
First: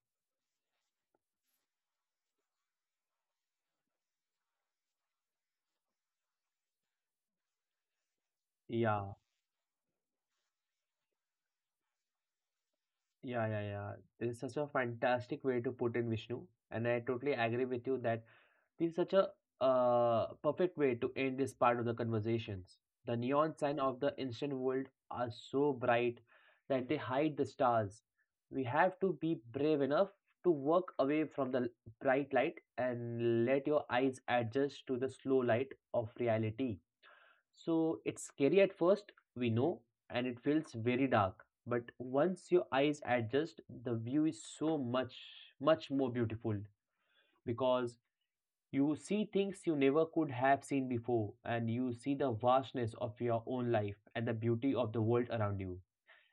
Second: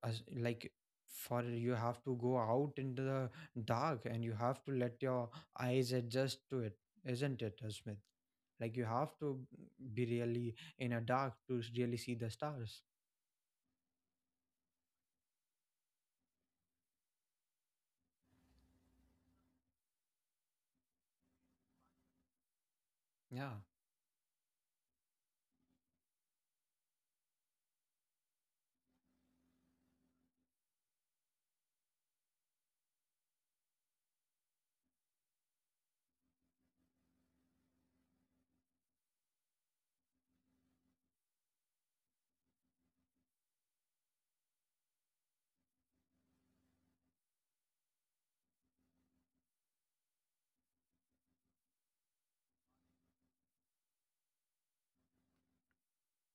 As like, for you have to go out into the dark and you have to let your eyes adjust to it, isn't it, Smith? Like, you
Yeah,
have to be really in a dark to really see the stars,
yeah. This is such a fantastic way to put in Vishnu, and I totally agree with you that this is such a perfect way to end this part of the conversations. The
yeah.
neon sign of the instant world are so bright that they hide the stars. We have to be brave enough to walk away from the bright light and let your eyes adjust to the slow light of reality. So it's scary at first, we know, and it feels very dark. But once your eyes adjust, the view is so much, much more beautiful, because you see things you never could have seen before, and you see the vastness of your own life and the beauty of the world around you.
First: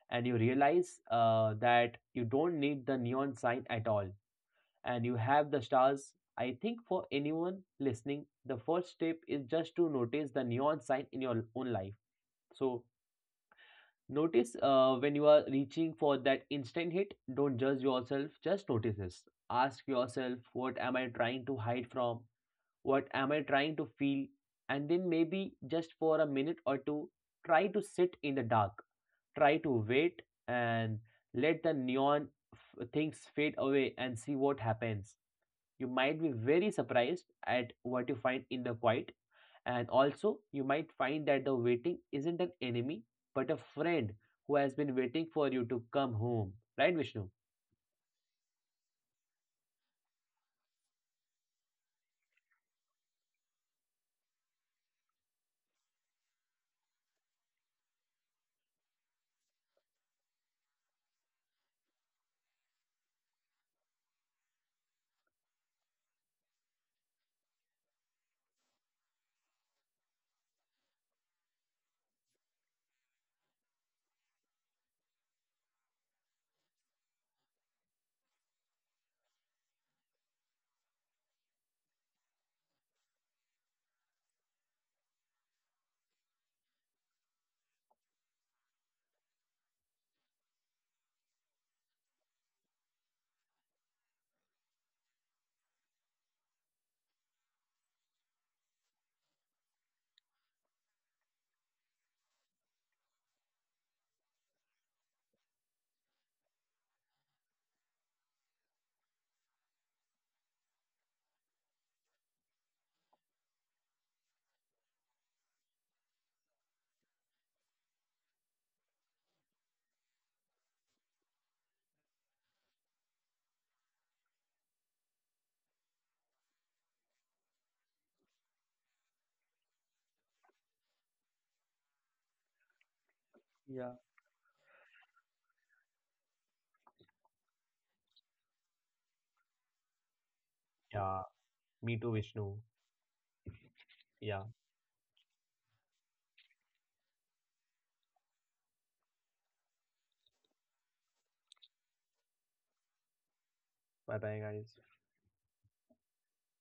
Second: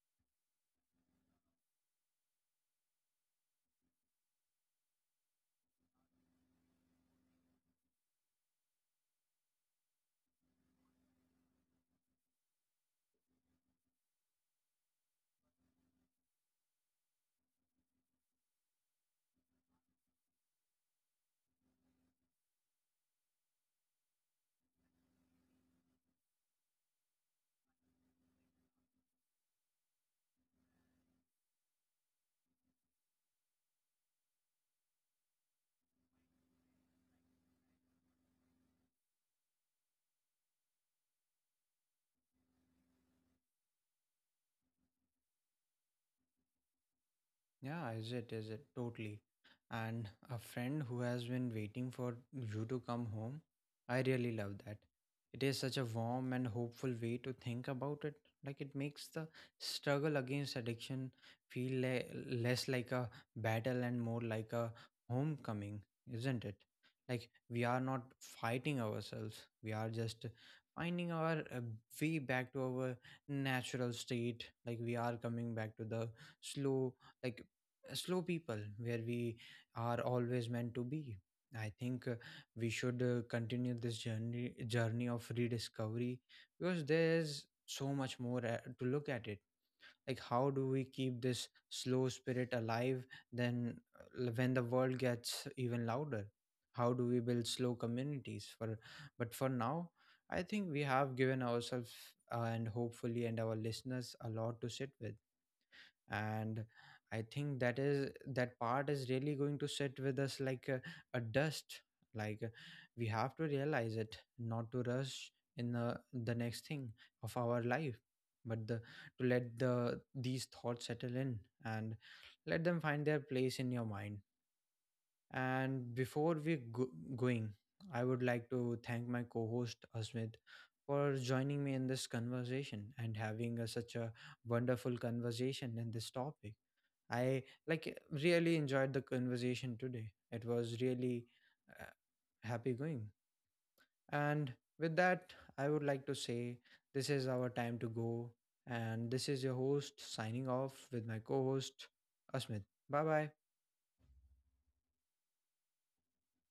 And you realize that you don't need the neon sign at all, and you have the stars. I think for anyone listening, the first step is just to notice the neon sign in your own life. So, notice when you are reaching for that instant hit, don't judge yourself, just notice this. Ask yourself, what am I trying to hide from? What am I trying to feel, and then maybe just for a minute or two, try to sit in the dark, try to wait, and let the things fade away and see what happens. You might be very surprised at what you find in the quiet, and also you might find that the waiting isn't an enemy but a friend who has been waiting for you to come home. Right, Vishnu?
Yeah, is it? Is it? Totally. And a friend who has been waiting for you to come home, I really love that. It is such a warm and hopeful way to think about it. Like, it makes the struggle against addiction feel less like a battle and more like a homecoming, isn't it? Like, we are not fighting ourselves, we are just finding our way back to our natural state. Like, we are coming back to the slow, like slow people where we are always meant to be. I think we should continue this journey of rediscovery because there's so much more to look at it. Like, how do we keep this slow spirit alive then when the world gets even louder? How do we build slow communities for, but for now, I think we have given ourselves and hopefully and our listeners a lot to sit with. And I think that is, that part is really going to sit with us like a dust, like we have to realize it not to rush in the next thing of our life, but the, to let the these thoughts settle in and let them find their place in your mind. And before we going, I would like to thank my co-host Asmit for joining me in this conversation and having a,
Yeah.
such a wonderful conversation in this topic. I like really enjoyed the conversation today. It was
Yeah,
really uh,
me too, Vishnu.
happy going.
Yeah,
And with that, I would like to say this is our time to go. And this is your host signing off with my co host, Asmit. Bye bye.
bye bye, guys.